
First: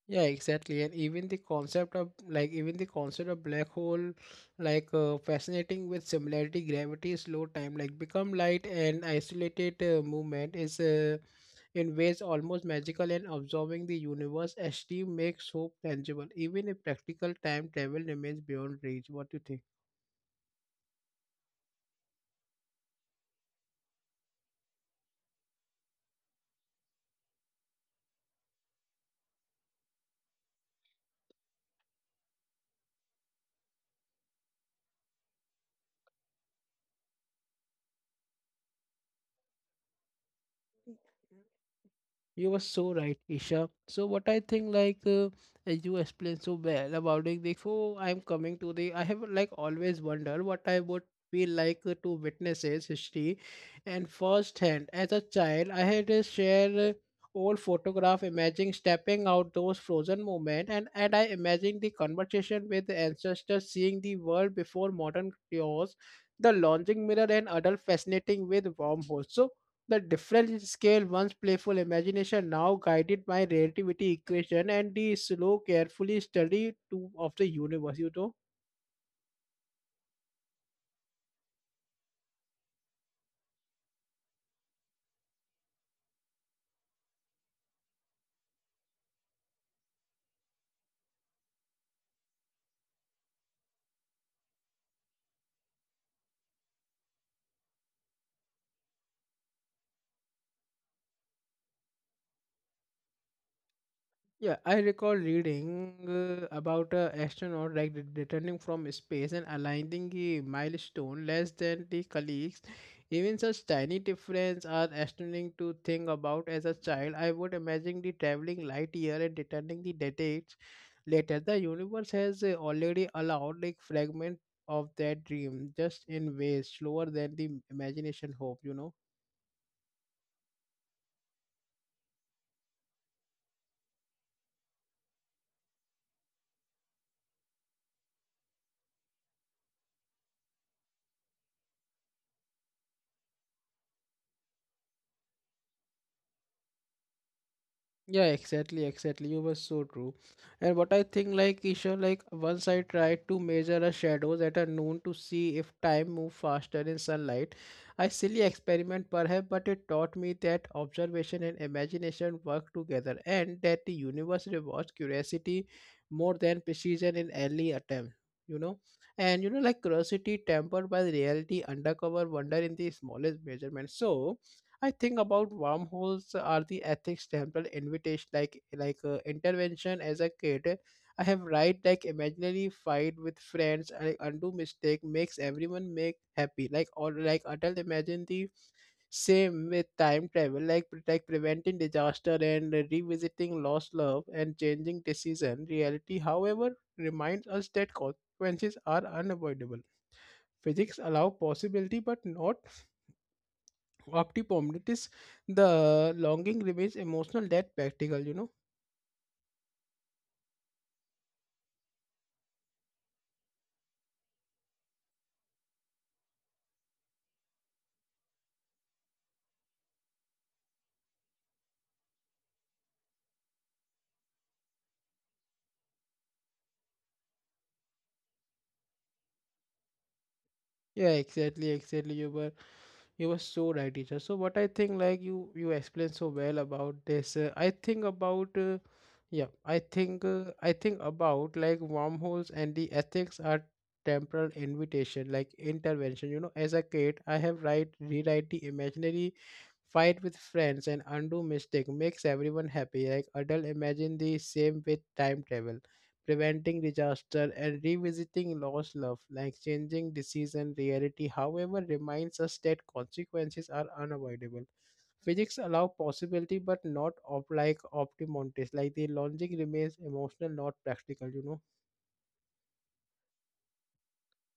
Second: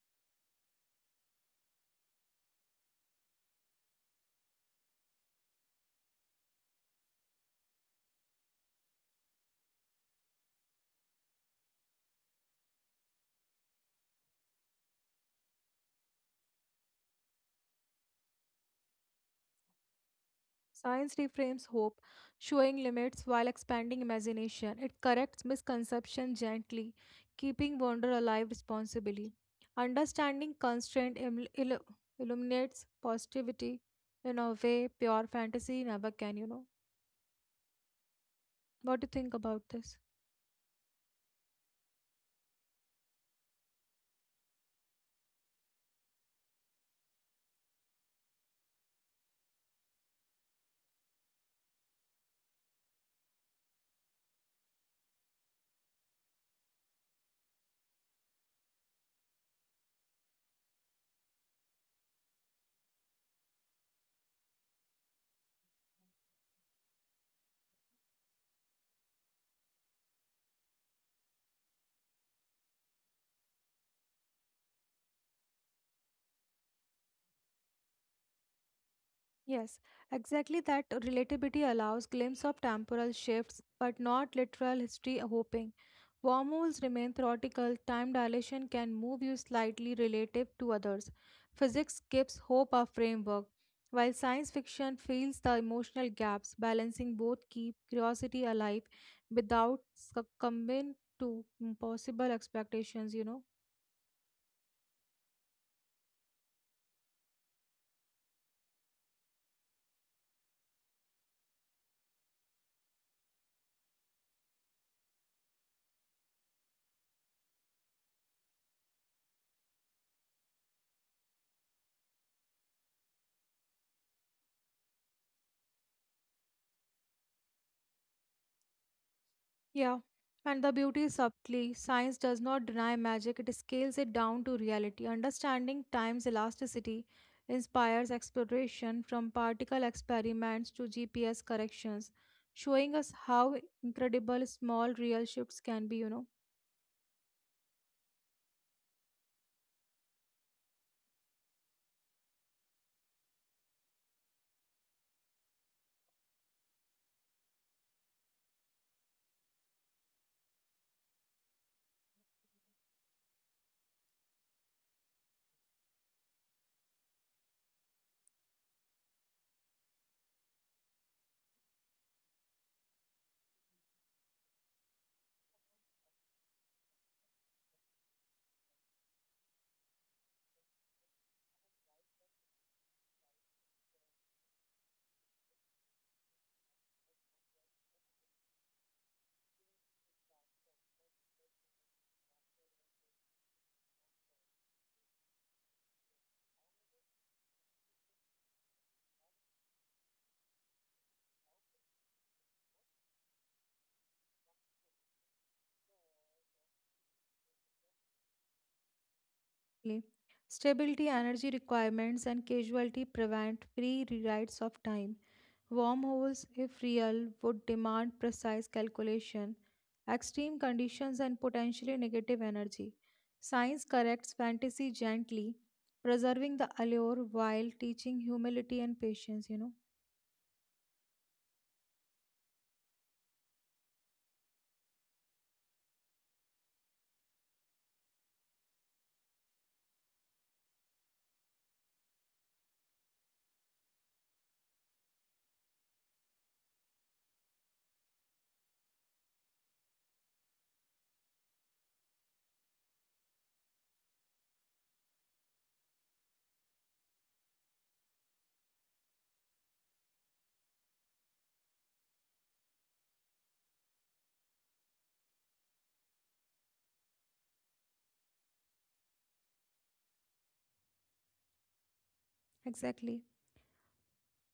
Yeah, exactly. And even the concept of like even the concept of black hole, fascinating with similarity, gravity, slow time, like become light and isolated movement is in ways almost magical and absorbing the universe. As Steve makes hope tangible, even if practical time travel remains beyond reach. What do you think? Science reframes hope, showing limits while expanding imagination. It corrects misconception gently, keeping wonder alive responsibly. Understanding constraint illuminates positivity in a way pure fantasy never can. What do you think about this? You were so right, Isha. So what I think, as you explained so well about it, before I'm coming to the, I have like always wondered what I would feel like to witness history, and firsthand as a child, I had to share old photograph, imagining stepping out those frozen moment, and I imagined the conversation with the ancestors, seeing the world before modern chaos, the launching mirror, and adult fascinating with wormholes. So the difference scale, once playful imagination, now guided by relativity equation and the slow, carefully study to, of the universe. You know. Yes, exactly that relatability allows glimpse of temporal shifts but not literal history hopping. Wormholes remain theoretical, time dilation can move you slightly relative to others. Physics gives hope a framework, while science fiction fills the emotional gaps, balancing both keep curiosity alive without succumbing to impossible expectations. Yeah, I recall reading about a astronaut like returning from space and aligning a milestone less than the colleagues. Even such tiny differences are astonishing to think about as a child. I would imagine the traveling light year and returning the decades later. The universe has already allowed like fragment of that dream, just in ways slower than the imagination hope. You know. Yeah, and the beauty is subtly. Science does not deny magic, it scales it down to reality. Understanding time's elasticity inspires exploration from particle experiments to GPS corrections, showing us how incredible small real shifts can be. Yeah, exactly, exactly. You were so true. And what I think, like Isha, like once I tried to measure a shadows at a noon to see if time moved faster in sunlight, I silly experiment perhaps, but it taught me that observation and imagination work together, and that the universe rewards curiosity more than precision in early attempt. You know, and you know, like curiosity tempered by reality, undercover wonder in the smallest measurement. So. I think about wormholes are the ethics temple invitation like intervention as a kid. I have right like imaginary fight with friends and undo mistake makes everyone make happy like or like adult imagine the same with time travel like like preventing disaster and revisiting lost love and changing decision reality, however, reminds us that consequences are unavoidable. Physics allow possibility but not opti-prominent is the longing remains emotional that practical. You know, Exactly. Stability, energy requirements, and casualty prevent free rewrites of time. Wormholes, if real, would demand precise calculation, extreme conditions, and potentially negative energy. Science corrects fantasy gently, preserving the allure while teaching humility and patience. yeah, exactly, exactly. You were so right, teacher. So what I think, like you explained so well about this, I think about yeah, I think about like wormholes and the ethics are temporal invitation like intervention, you know, as a kid, I have write rewrite the imaginary fight with friends and undo mistake makes everyone happy like adult imagine the same with time travel preventing disaster, and revisiting lost love, like changing decision reality, however, reminds us that consequences are unavoidable. Physics allow possibility but not like optimontis. Like the logic remains emotional, not practical, you know. Exactly.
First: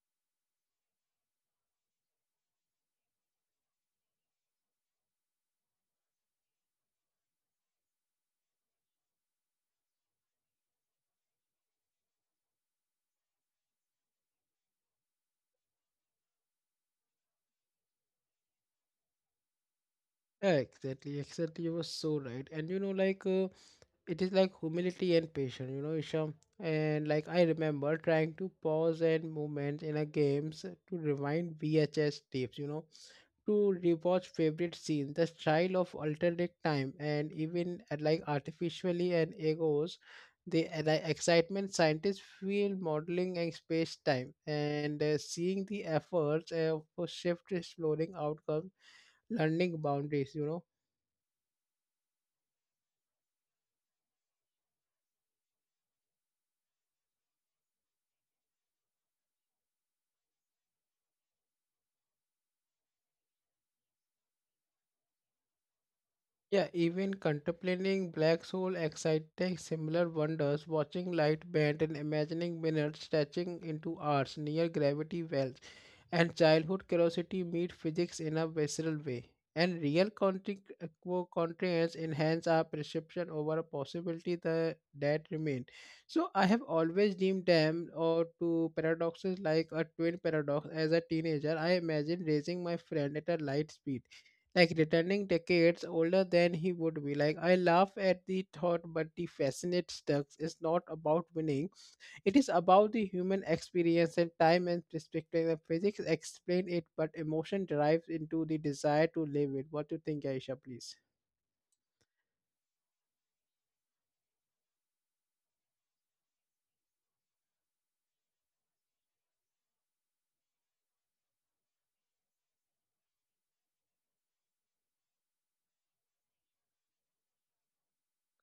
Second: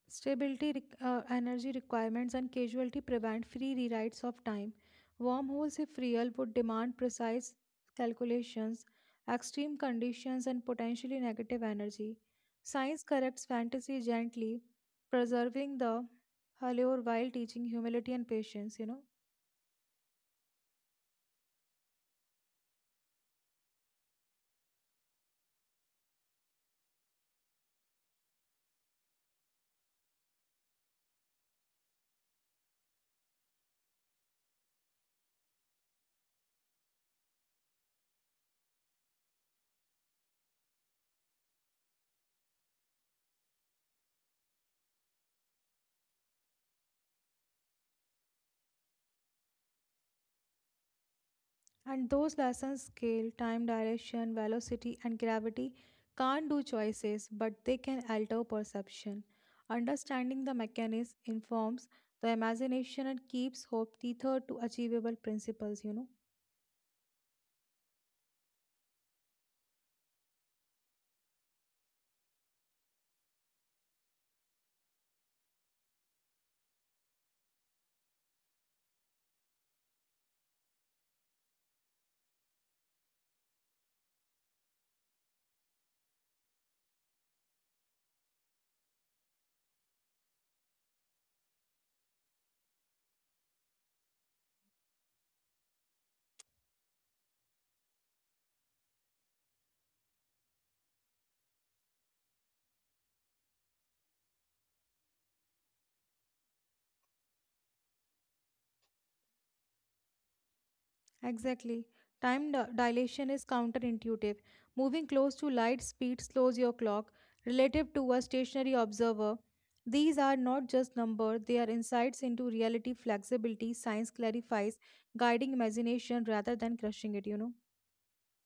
Stability, energy requirements, and casualty prevent free rewrites of time. Wormholes, if real, would demand precise calculations, extreme conditions, and potentially negative energy. Science corrects fantasy gently, preserving the allure while teaching humility and patience. Yeah, exactly, exactly. You were so right. And you know, it is like humility and patience, you know, Isham. And like I remember trying to pause and movement in a games to rewind VHS tapes, you know, to rewatch favorite scenes, the style of alternate time, and even like artificially and egos, the excitement scientists feel modeling and space time, and seeing the efforts for shift exploring outcomes, learning boundaries, you know. And those lessons scale, time, direction, velocity, and gravity can't do choices, but they can alter perception. Understanding the mechanism informs the imagination and keeps hope tethered to achievable principles. Yeah, even contemplating black hole exciting similar wonders, watching light bend and imagining minutes stretching into hours near gravity wells, and childhood curiosity meet physics in a visceral way. And real contents enhance our perception over a possibility the, that remain. So I have always deemed them or to paradoxes like a twin paradox. As a teenager, I imagined racing my friend at a light speed like returning decades older than he would be. Like I laugh at the thought, but the fascinate Stux is not about winning. It is about the human experience and time and perspective. And physics explain it, but emotion derives into the desire to live it. What do you think, Aisha? Please. Exactly. Time dilation is counterintuitive. Moving close to light speed slows your clock. Relative to a stationary observer, these are not just numbers, they are insights into reality, flexibility, science clarifies, guiding imagination rather than crushing it.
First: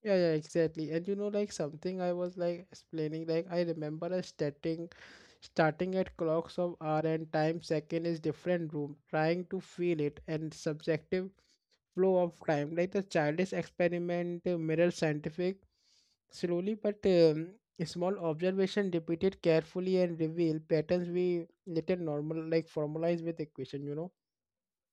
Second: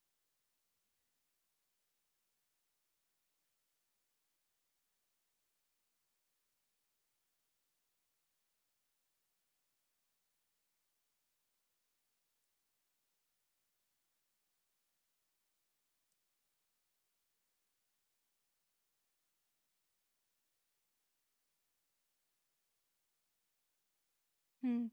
Yeah, yeah, exactly. And you know, like something I was like explaining, like I remember a starting at clocks of hour and time second is different room, trying to feel it and subjective flow of time. Like the childish experiment mirror scientific slowly but small observation repeated carefully and reveal patterns we later normal like formalize with equation, you know. Hmm.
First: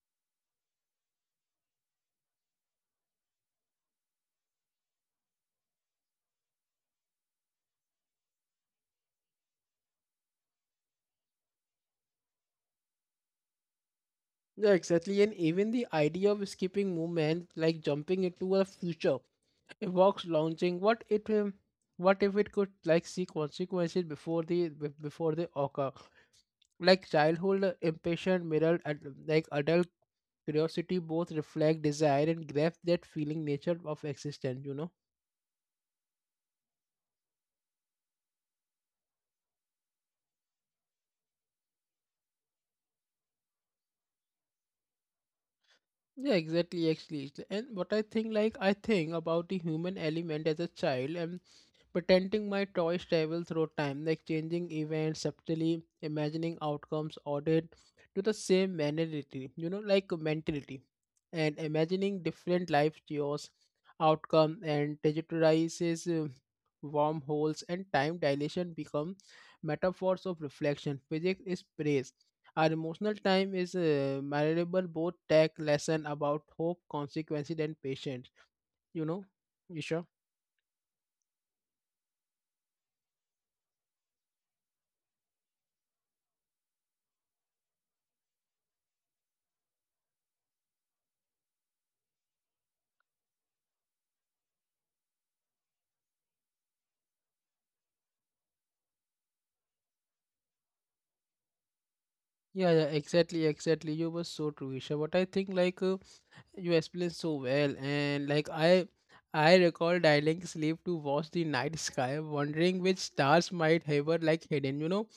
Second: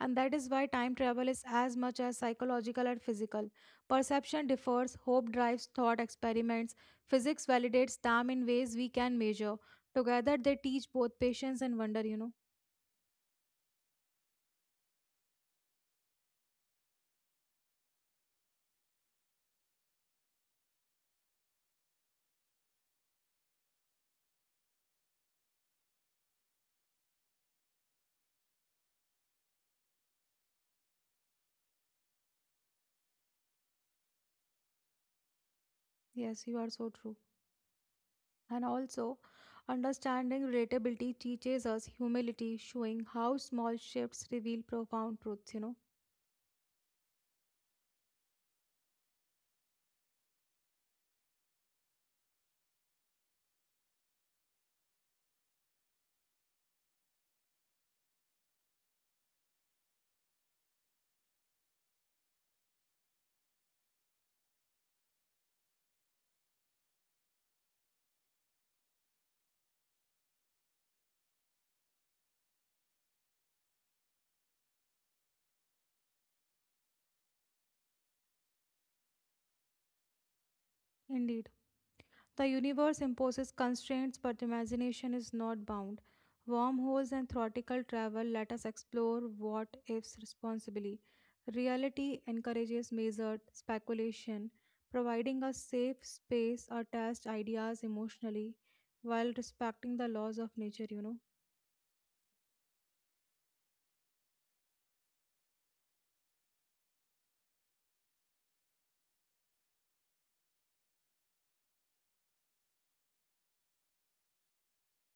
And that is why time travel is as much as psychological and physical. Perception differs, hope drives thought experiments, physics validates time in ways we can measure. Together, they teach both patience and wonder. Yeah, exactly. And even the idea of skipping movement, like jumping into a future evokes launching. What if it could like see consequences before the before they occur? Like childhood impatient mirror and like adult curiosity both reflect desire and grasp that feeling nature of existence. You know. Yes, you are so true. And also, understanding relatability teaches us humility, showing how small shifts reveal profound truths. Yeah, exactly. Actually, and what I think, like I think about the human element as a child, and pretending my toys travel through time, like changing events subtly, imagining outcomes ordered to the same mentality, you know, like mentality, and imagining different life chaos, outcome, and digitalizes wormholes and time dilation become metaphors of reflection. Physics is praise. Our emotional time is malleable, both tech lesson about hope, consequences, and patience. You know, Isha. Indeed, the universe imposes constraints, but imagination is not bound. Wormholes and theoretical travel let us explore what ifs responsibly. Reality encourages measured speculation, providing a safe space to test ideas emotionally while respecting the laws of nature. Yeah, yeah, exactly, exactly. You were so true, Isha. But I think you explained so well, and like I recall dialing sleep to watch the night sky, wondering which stars might hover like hidden, you know,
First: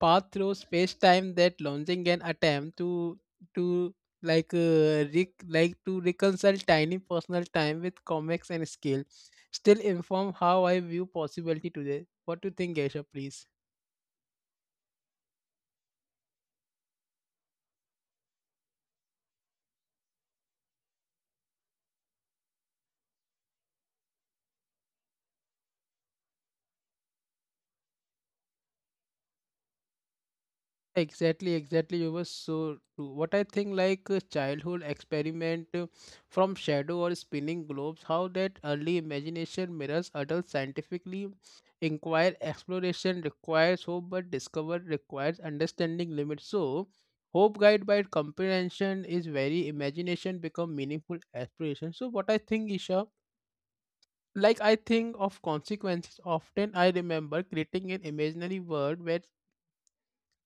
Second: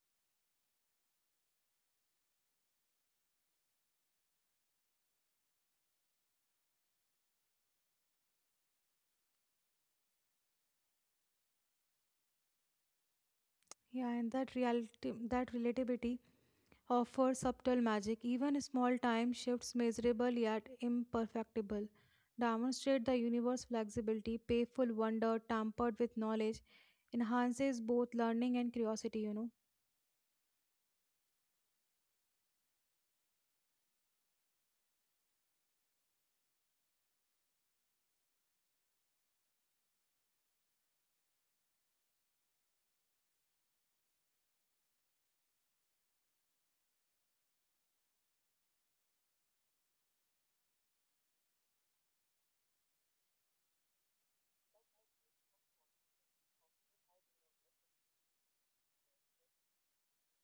path through space time. That launching an attempt to like like to reconcile tiny personal time with comics and scale, still inform how I view possibility today. What do you think, Aisha? Please. Yeah, and that reality, that relativity offers subtle magic. Even small time shifts, measurable yet imperfectible, demonstrate the universe's flexibility, playful wonder tampered with knowledge, enhances both learning and curiosity. Exactly, exactly. You were so true. What I think, like a childhood experiment from shadow or spinning globes, how that early imagination mirrors adult scientifically inquire exploration requires hope, but discover requires understanding limits. So, hope guided by comprehension is very imagination become meaningful aspiration. So, what I think, Isha. Like I think of consequences, often I remember creating an imaginary world where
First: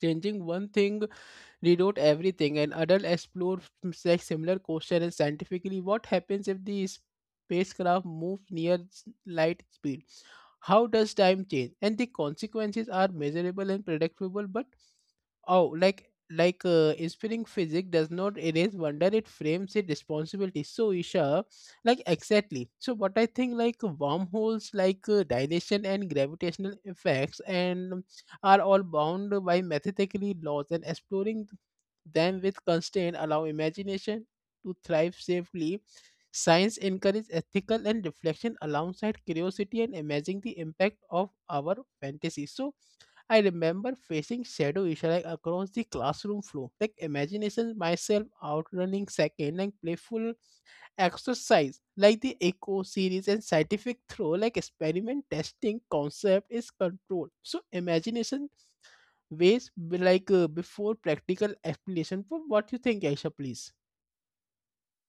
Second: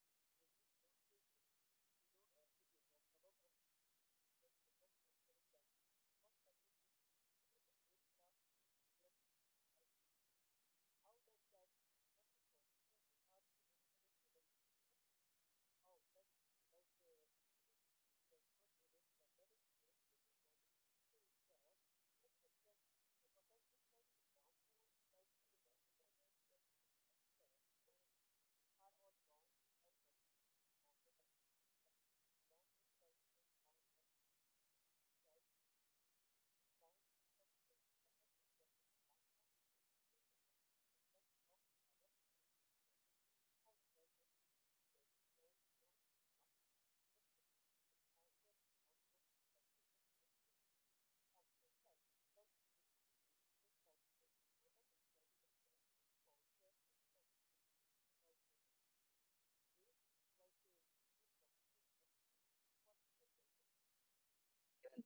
changing one thing reload everything, and adults explore like similar question and scientifically what happens if the spacecraft move near light speed, how does time change? And the consequences are measurable and predictable, but oh, like inspiring physics does not erase wonder; it frames it responsibility. So Isha, like exactly. So what I think, like wormholes, dilation and gravitational effects, and are all bound by mathematically laws, and exploring them with constraint allow imagination to thrive safely. Science encourages ethical and reflection alongside curiosity and imagining the impact of our fantasies. So I remember facing shadow issue like across the classroom floor, like imagination myself outrunning second and playful exercise like the echo series and scientific throw like experiment testing concept is controlled. So imagination ways be before practical explanation. For what you think, Aisha, please?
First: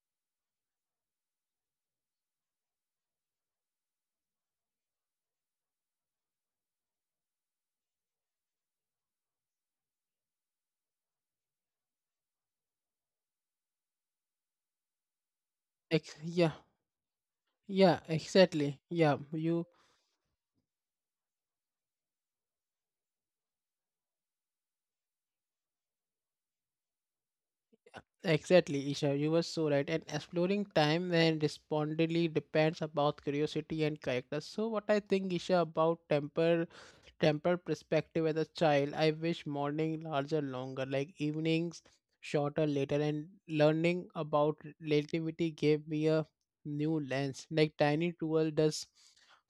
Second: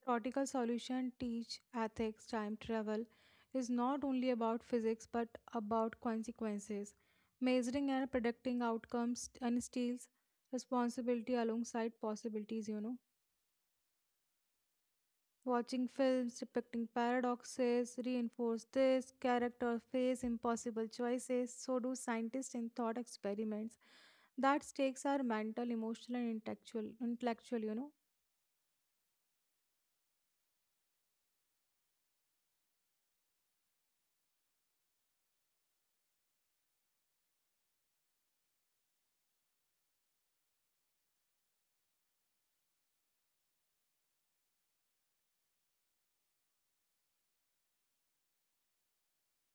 Theoretical solution teach ethics. Time travel is not only about physics but about consequences, measuring and predicting outcomes, and steals responsibility alongside possibilities. You know. Watching films Yeah, depicting paradoxes yeah, reinforce exactly. this. Yeah, you Character face impossible choices, so do scientists in thought experiments. That stakes are mental, emotional, and intellectual. Intellectual. exactly, Isha, you were so right. And exploring time and respondingly depends about curiosity and character. So what I think, Isha, about temper perspective as a child, I wish morning larger longer, like evenings shorter later, and learning about relativity gave me a new lens. Like tiny tool does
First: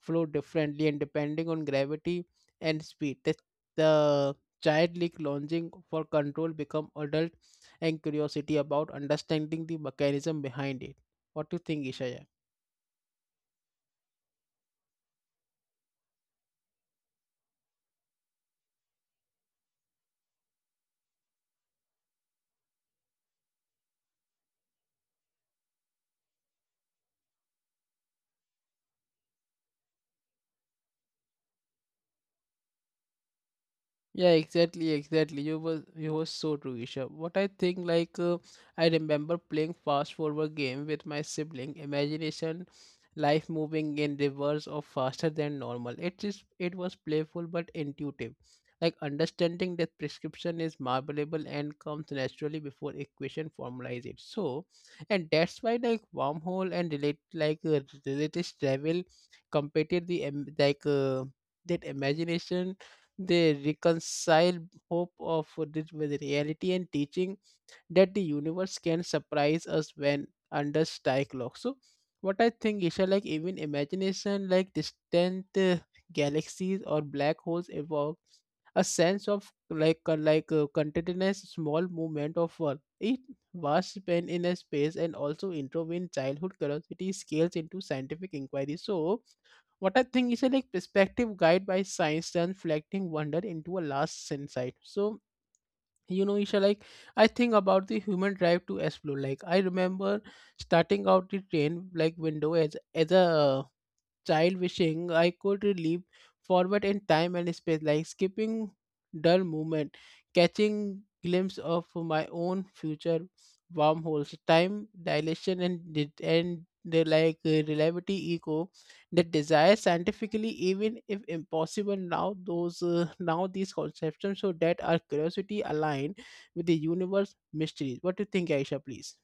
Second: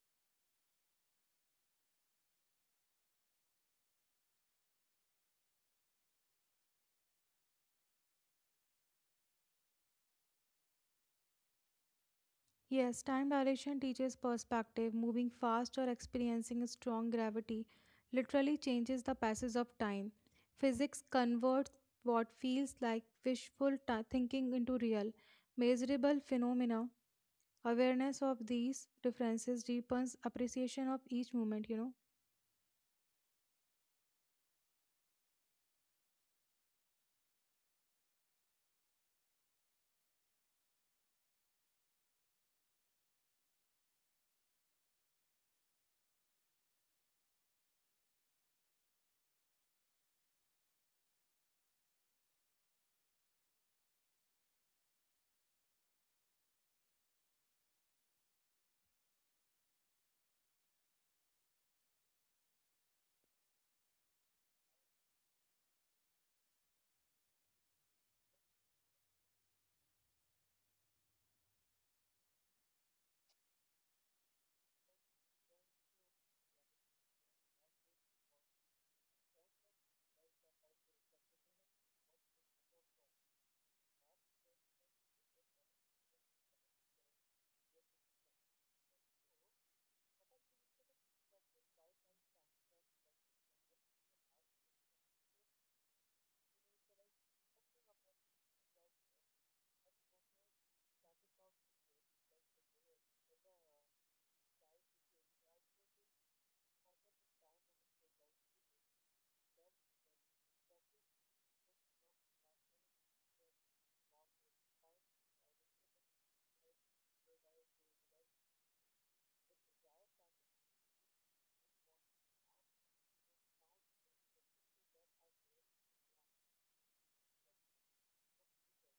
flow differently and depending on gravity and speed. The childlike longing for control become adult and curiosity about understanding the mechanism behind it. What do you think, Ishaya? Yes, time dilation teaches perspective. Moving fast or experiencing a strong gravity literally changes the passage of time. Physics converts what feels like wishful thinking into real, measurable phenomena. Awareness of these differences deepens appreciation of each moment. Yeah, exactly, exactly. You was so true, Isha. What I think, I remember playing fast forward game with my sibling. Imagination, life moving in reverse or faster than normal. It was playful but intuitive. Like understanding that prescription is malleable and comes naturally before equation formalize it. And that's why like wormhole and related travel competed the em- like that imagination. They reconcile hope of this with reality and teaching that the universe can surprise us when under strike lock. So what I think, Isha, like even imagination, like distant galaxies or black holes evoke a sense of contentedness, small movement of world. It vast span in a space and also intervene childhood curiosity scales into scientific inquiry. So what I think is a like perspective guide by science, reflecting wonder into a last insight. So you know, Isha, like I think about the human drive to explore. Like I remember starting out the train like window as a child wishing I could leap forward in time and space, like skipping dull movement, catching glimpse of my own future. Wormholes, time dilation, and di- and the like relativity echo that desire scientifically even if impossible now. Those Now these conceptions so that our curiosity align with the universe mysteries. What do you think, Aisha, please?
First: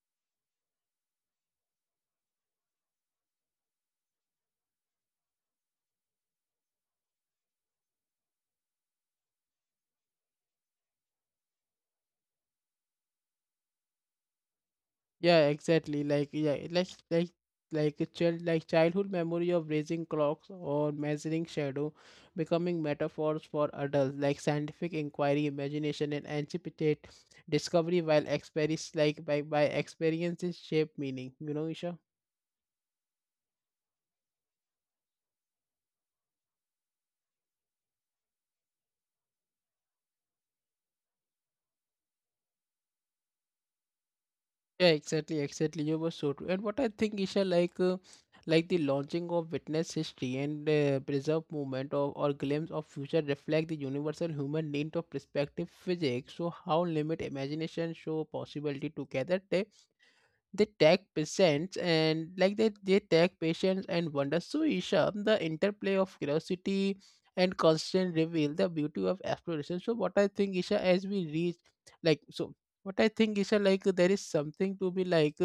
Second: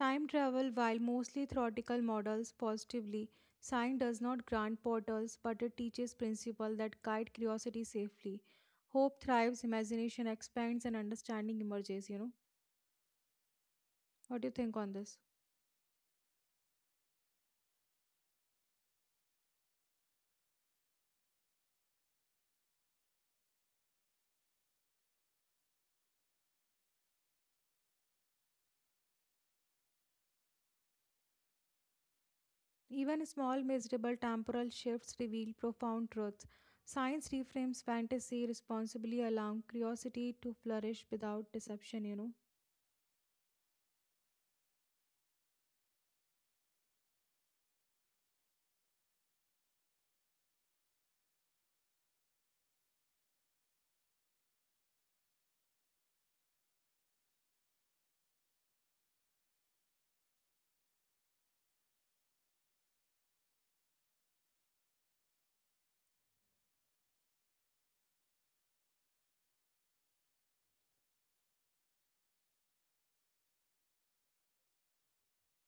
Time travel, while mostly theoretical models positively, science does not grant portals but it teaches principles that guide curiosity safely. Hope thrives, imagination expands, and understanding emerges. What do you think on this? Yeah, exactly. Like a child, like childhood memory of raising clocks or measuring shadow becoming metaphors for adults like scientific inquiry, imagination and anticipate discovery while experience like by experiences shape meaning. You know, Isha? Even small, measurable temporal shifts reveal profound truths. Science reframes fantasy responsibly, allowing curiosity to flourish without deception. Yeah, exactly, exactly. You were so true. And what I think, Isha, like the launching of witness history and preserve movement of or glimpse of future reflect the universal human need of perspective physics. So how limit imagination show possibility together, they tag patients and they tag patients and wonder. So Isha, the interplay of curiosity and constant reveal the beauty of exploration. So what I think isha as we reach like so what I think, Isha, like there is something to be like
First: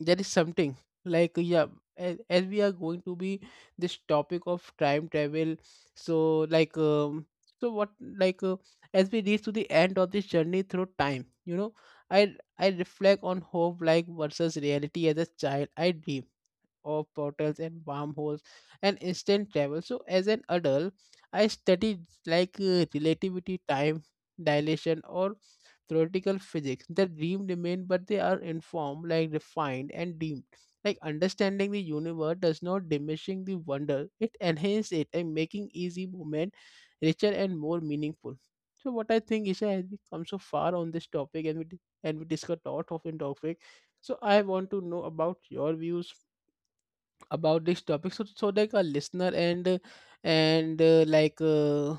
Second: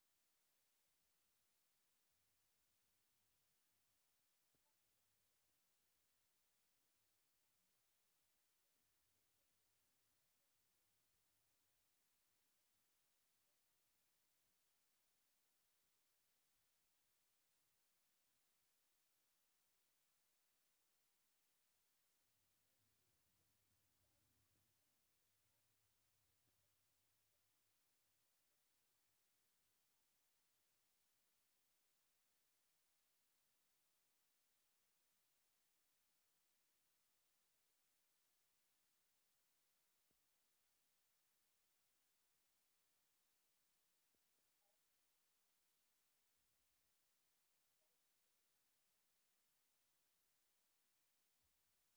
there is something like. Yeah, as we are going to be this topic of time travel. So like um so what like uh, as we reach to the end of this journey through time, you know, i I reflect on hope like versus reality. As a child, I dream of portals and wormholes and instant travel. So as an adult, I studied relativity, time dilation, or theoretical physics. The dream remain, but they are informed, like refined and deemed. Like understanding the universe does not diminishing the wonder; it enhances it and making easy movement richer and more meaningful. So what I think, Isha, as we come so far on this topic and we discuss lot of in topic, so I want to know about your views about this topic. So like a listener and like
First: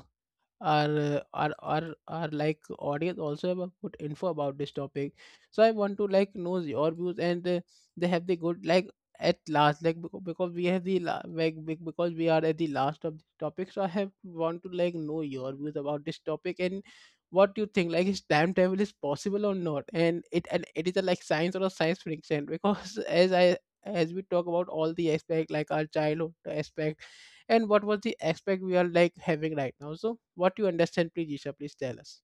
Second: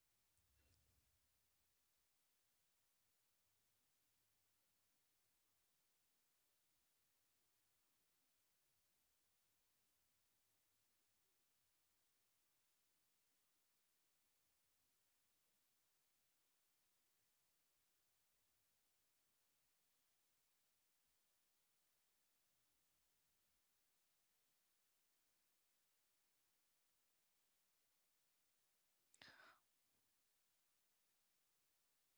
our like audience also have a good info about this topic, so I want to like know your views. And they have the good like, at last, because we have the la- like be- because we are at the last of the topic, so I have want to like know your views about this topic. And what do you think, like is time travel is possible or not? And it is a like science or a science fiction? Because as we talk about all the aspect, like our childhood aspect and what was the aspect we are like having right now, so what you understand, please, Isha, please tell us.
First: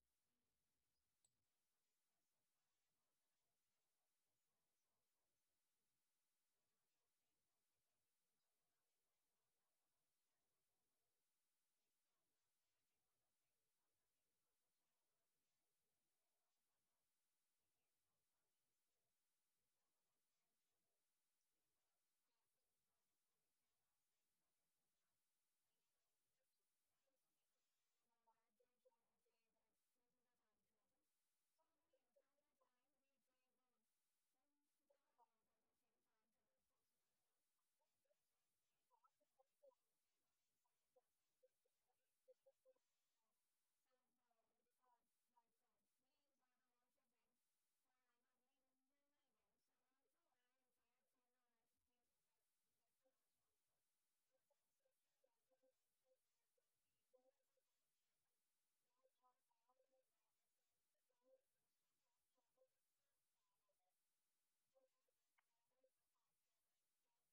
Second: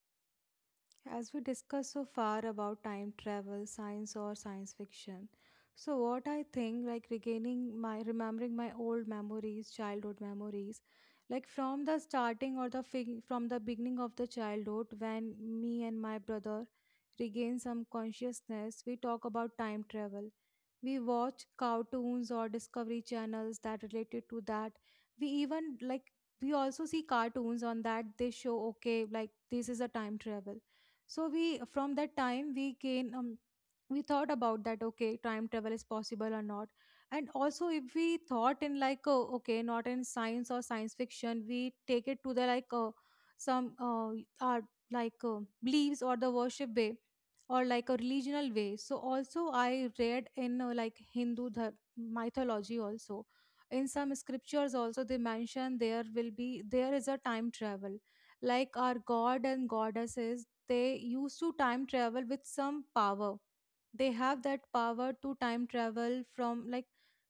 As we discussed so far about time travel, science or science fiction, so what I think like regaining my remembering my old memories, childhood memories, like from the starting or from the beginning of the childhood when me and my brother regain some consciousness, we talk about time travel. We watch cartoons or discovery channels that related to that. We even like we also see cartoons on that. They show okay like this is a time travel. So we from that time we thought about that, okay, time travel is possible or not. And also if we thought in like, oh, okay, not in science or science fiction, we take it to the like some our beliefs or the worship way, or like a religional way. So also I read in like hindu mythology also. In some scriptures also, they mention there will be, there is a time travel, like our god and goddesses, they used to time travel with some power. They have that power to time travel from like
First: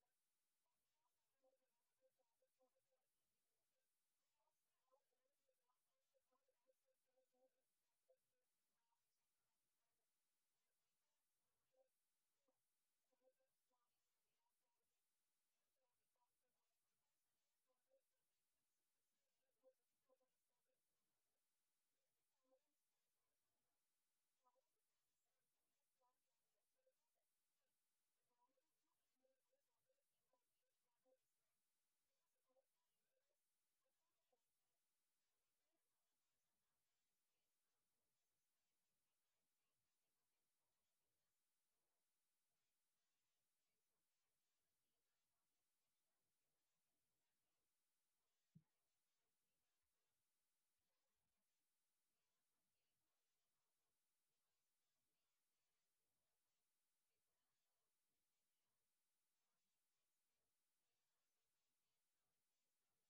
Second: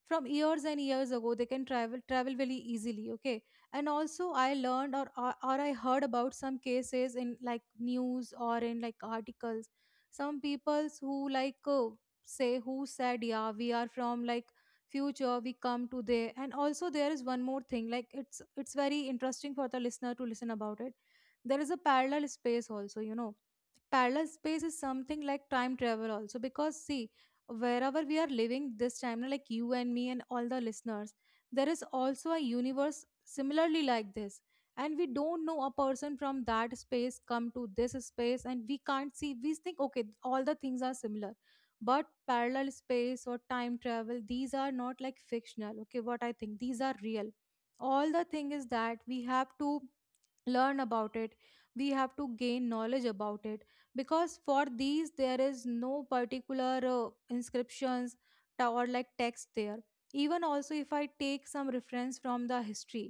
from years and years ago. They can travel very easily, okay. And also I learned or I heard about some cases in like news or in like articles. Some peoples who say who said, yeah, we are from like future, we come to there. And also there is one more thing, like it's very interesting for the listener to listen about it. There is a parallel space also, you know. Parallel space is something like time travel also, because see, wherever we are living this time na, like you and me and all the listeners, there is also a universe similarly like this. And we don't know, a person from that space come to this space and we can't see, we think okay, all the things are similar. But parallel space or time travel, these are not like fictional. Okay, what I think, these are real. All the thing is that we have to learn about it, we have to gain knowledge about it. Because for these there is no particular inscriptions or like text there. Even also if I take some reference from the history,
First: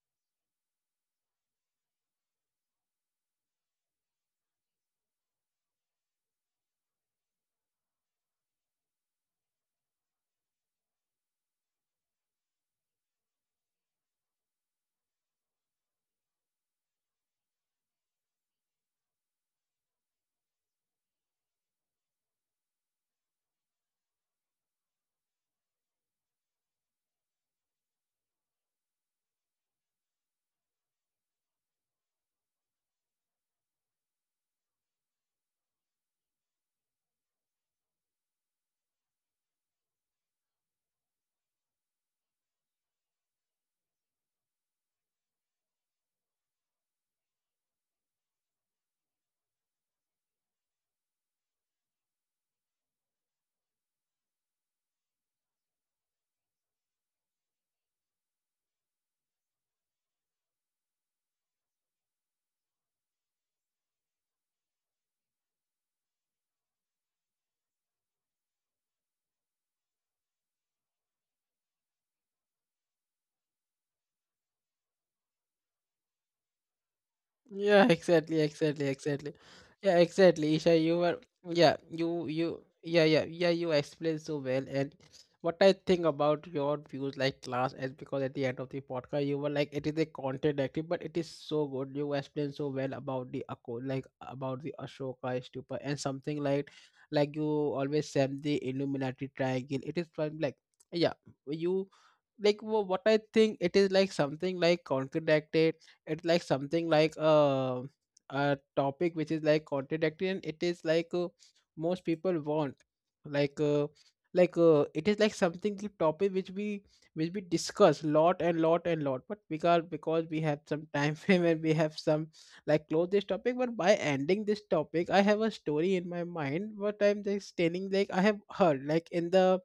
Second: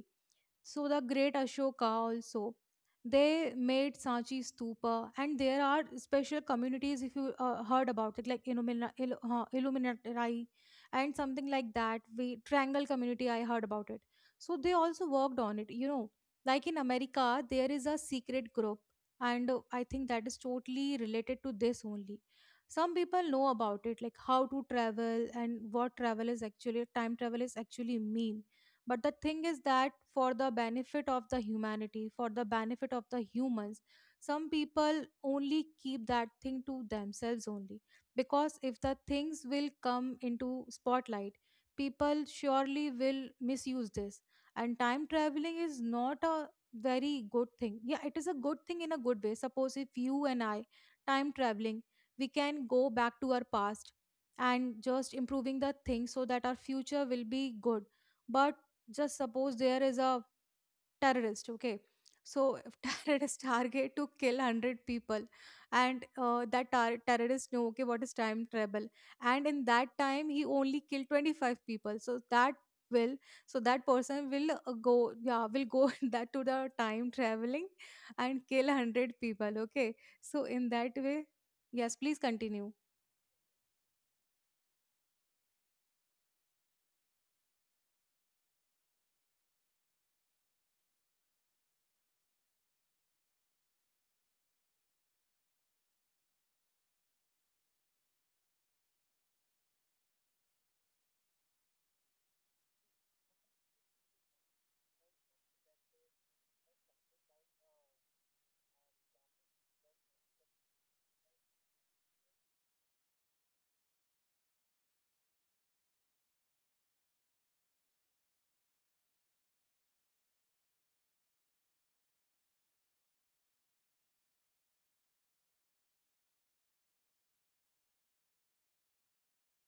so the great Ashoka also, they made Sanchi Stupa, and there are special communities if you heard about it, like Illuminati and something like that. We Triangle community, I heard about it. So they also worked on it. You know, like in America, there is a secret group, and I think that is totally related to this only. Some people know about it, like how to travel and what travel is actually, time travel is actually mean. But the thing is that for the benefit of the humanity, for the benefit of the humans, some people only keep that thing to themselves only. Because if the things will come into spotlight, people surely will misuse this. And time traveling is not a very good thing. Yeah, it is a good thing in a good way. Suppose if you and I time traveling, we can go back to our past and just improving the things so that our future will be good. But just suppose there is a terrorist, okay. So if terrorist target to kill 100 people, and terrorist know, okay, what is time travel. And in that time he only killed 25 people. So that will, so that person will go, yeah, will go that to the time traveling Yeah, exactly, and kill exactly, 100 exactly. people, okay. Yeah, So exactly. in Isha, that you were. way, Yeah, yes please you continue, yeah, yeah, yeah, you explained so well. And what I think about your views, like class, as because at the end of the podcast you were like it is a contradictory but it is so good. You explained so well about the Ako, like about the Ashoka stupa, and something like you always said the Illuminati triangle. It is from like, yeah, you, like what I think, it is like something like contradicted. It's like something like a topic which is like contradictory and it is most people want, like uh, it is like something the topic which we discuss lot and lot and lot. But because we have some time frame and we have some like close this topic. But by ending this topic I have a story in my mind, what I'm just telling. Like I have heard like in the,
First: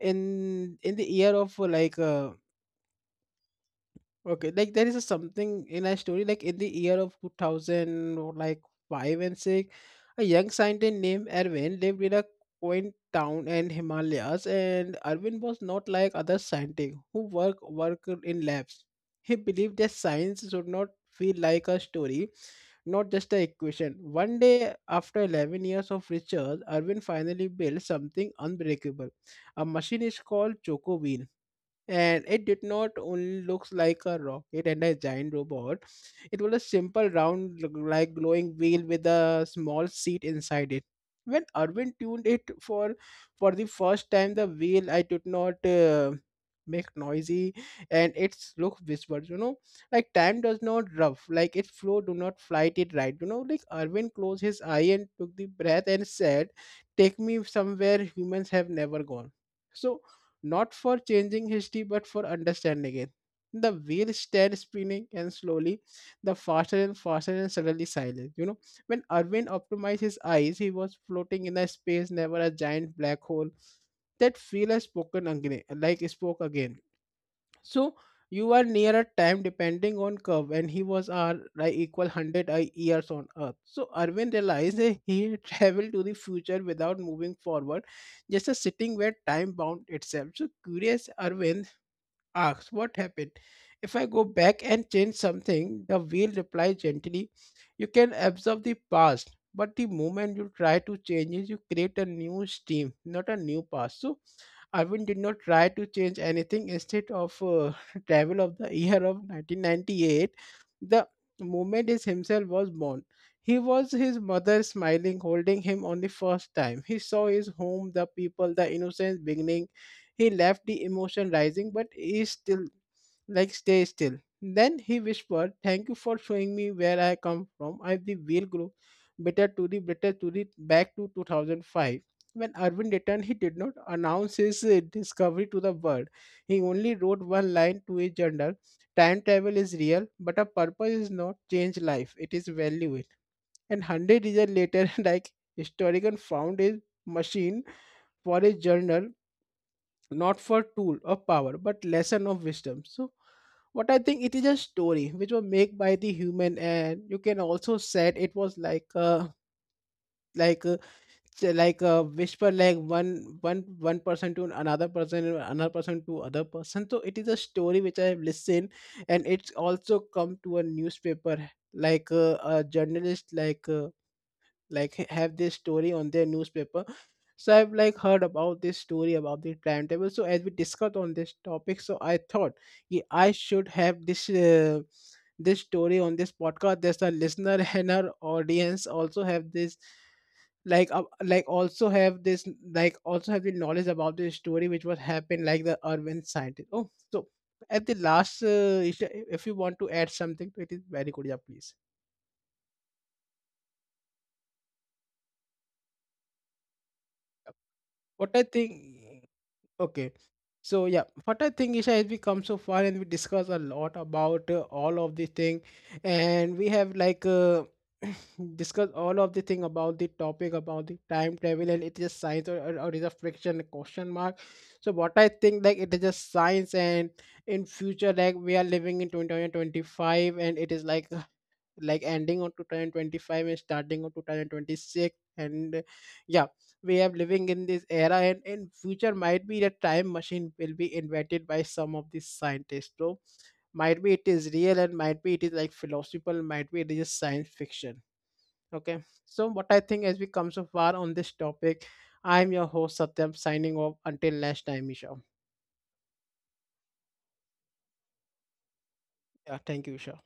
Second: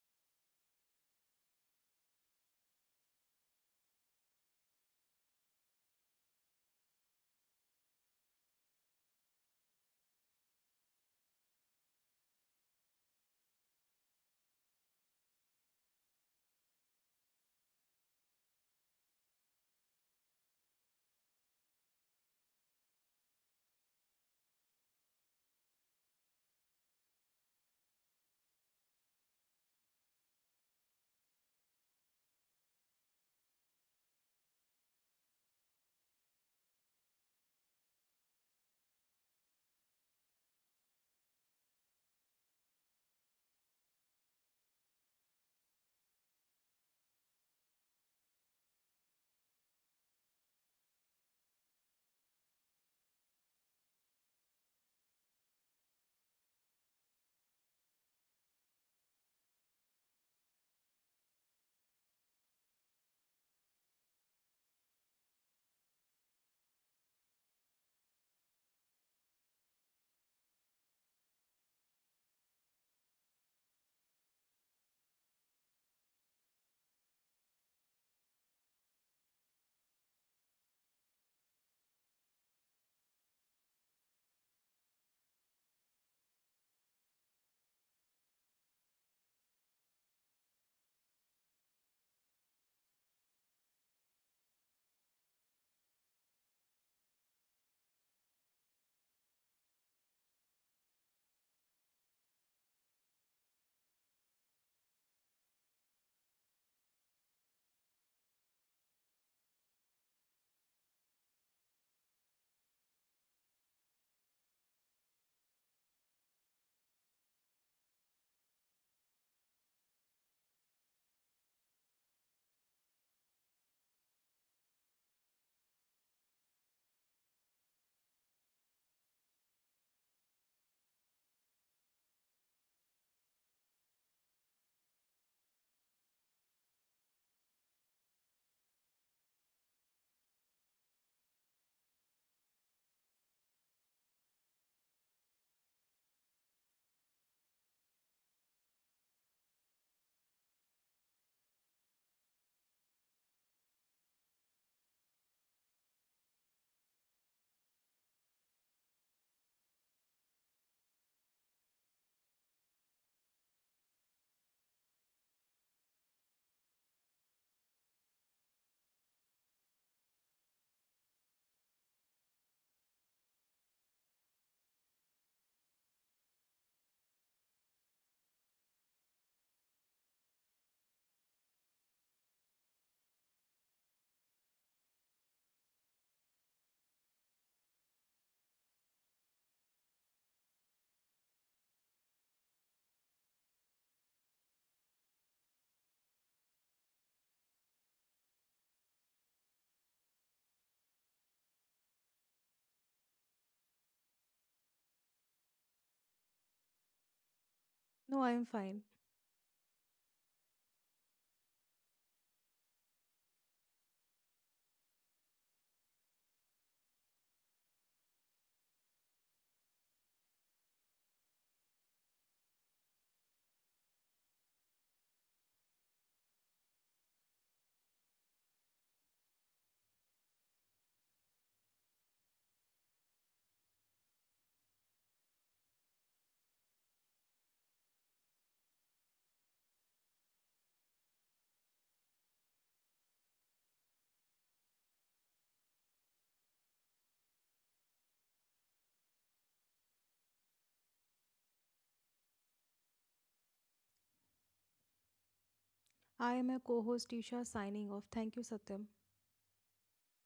in the year of okay, like there is a something in a story, like in the year of 2000, or like 5 and 6, a young scientist named Erwin lived in a quaint town in Himalayas, and Erwin was not like other scientists who worked in labs. He believed that science should not feel like a story, not just an equation. One day after 11 years of research, Erwin finally built something unbreakable. A machine is called Choco, and it did not only looks like a rocket and a giant robot. It was a simple round like glowing wheel with a small seat inside it. When Arvin tuned it for the first time, the wheel I did not make noisy, and its look whispered, you know, like time does not rough like its flow do not flight it, right? You know, like Arvin closed his eye and took the breath and said, take me somewhere humans have never gone. So not for changing history, but for understanding it. The wheel started spinning and slowly, the faster and faster and suddenly silent. You know, when Arvind optimized his eyes, he was floating in a space, never a giant black hole. That feel has spoken again, like spoke again. So you are nearer time depending on curve, and he was our like equal 100 I years on Earth. So Irwin realized that he had traveled to the future without moving forward, just a sitting where time bound itself. So curious Irwin asks, "What happened? If I go back and change something?" The wheel replies gently, "You can observe the past. But the moment you try to change it, you create a new stream, not a new past." So Arvind did not try to change anything. Instead of travel of the year of 1998, the moment is himself was born. He was his mother smiling, holding him on the first time. He saw his home, the people, the innocence beginning. He left the emotion rising, but he still like stay still. Then he whispered, thank you for showing me where I come from. I the wheel grew bitter to the back to 2005. When Irwin returned, he did not announce his discovery to the world. He only wrote one line to a journal: time travel is real, but a purpose is not change life, it is value it. And 100 years later, like historian found a machine for a journal, not for tool of power, but lesson of wisdom. So what I think, it is a story which was made by the human, and you can also said it was like a, like uh, whisper like one person to another person and another person to other person. So it is a story which I have listened, and it's also come to a newspaper, like a journalist, have this story on their newspaper. So I've like heard about this story about the timetable. So as we discussed on this topic, so I thought, yeah, I should have this this story on this podcast. There's a listener and our audience also have this also have this also have the knowledge about the story which was happened, like the urban scientist. Oh, so at the last, if you want to add something, it is very good. Yeah, please. no What I I am fine. think. Okay. So yeah, what I think, Isha, is as we come so far and we discuss a lot about all of the thing, and we have discussed all of the thing about the topic about the time travel and it is science or, or is a friction, question mark. So what I think like it is just science. And in future, like we are living in 2025, and it is like, ending on 2025 and starting on 2026. And yeah, we are living in this era, and in future might be the time machine will be invented by some of these scientists. So might be it is real, and might be it is like philosophical, might be it is just science fiction. Okay, so what I think, as we come so far on this topic, I'm your host Satyam signing off. Until next time, Isha. I am a co-host Isha, signing off. Thank you, Satyam. Yeah, thank you, Isha.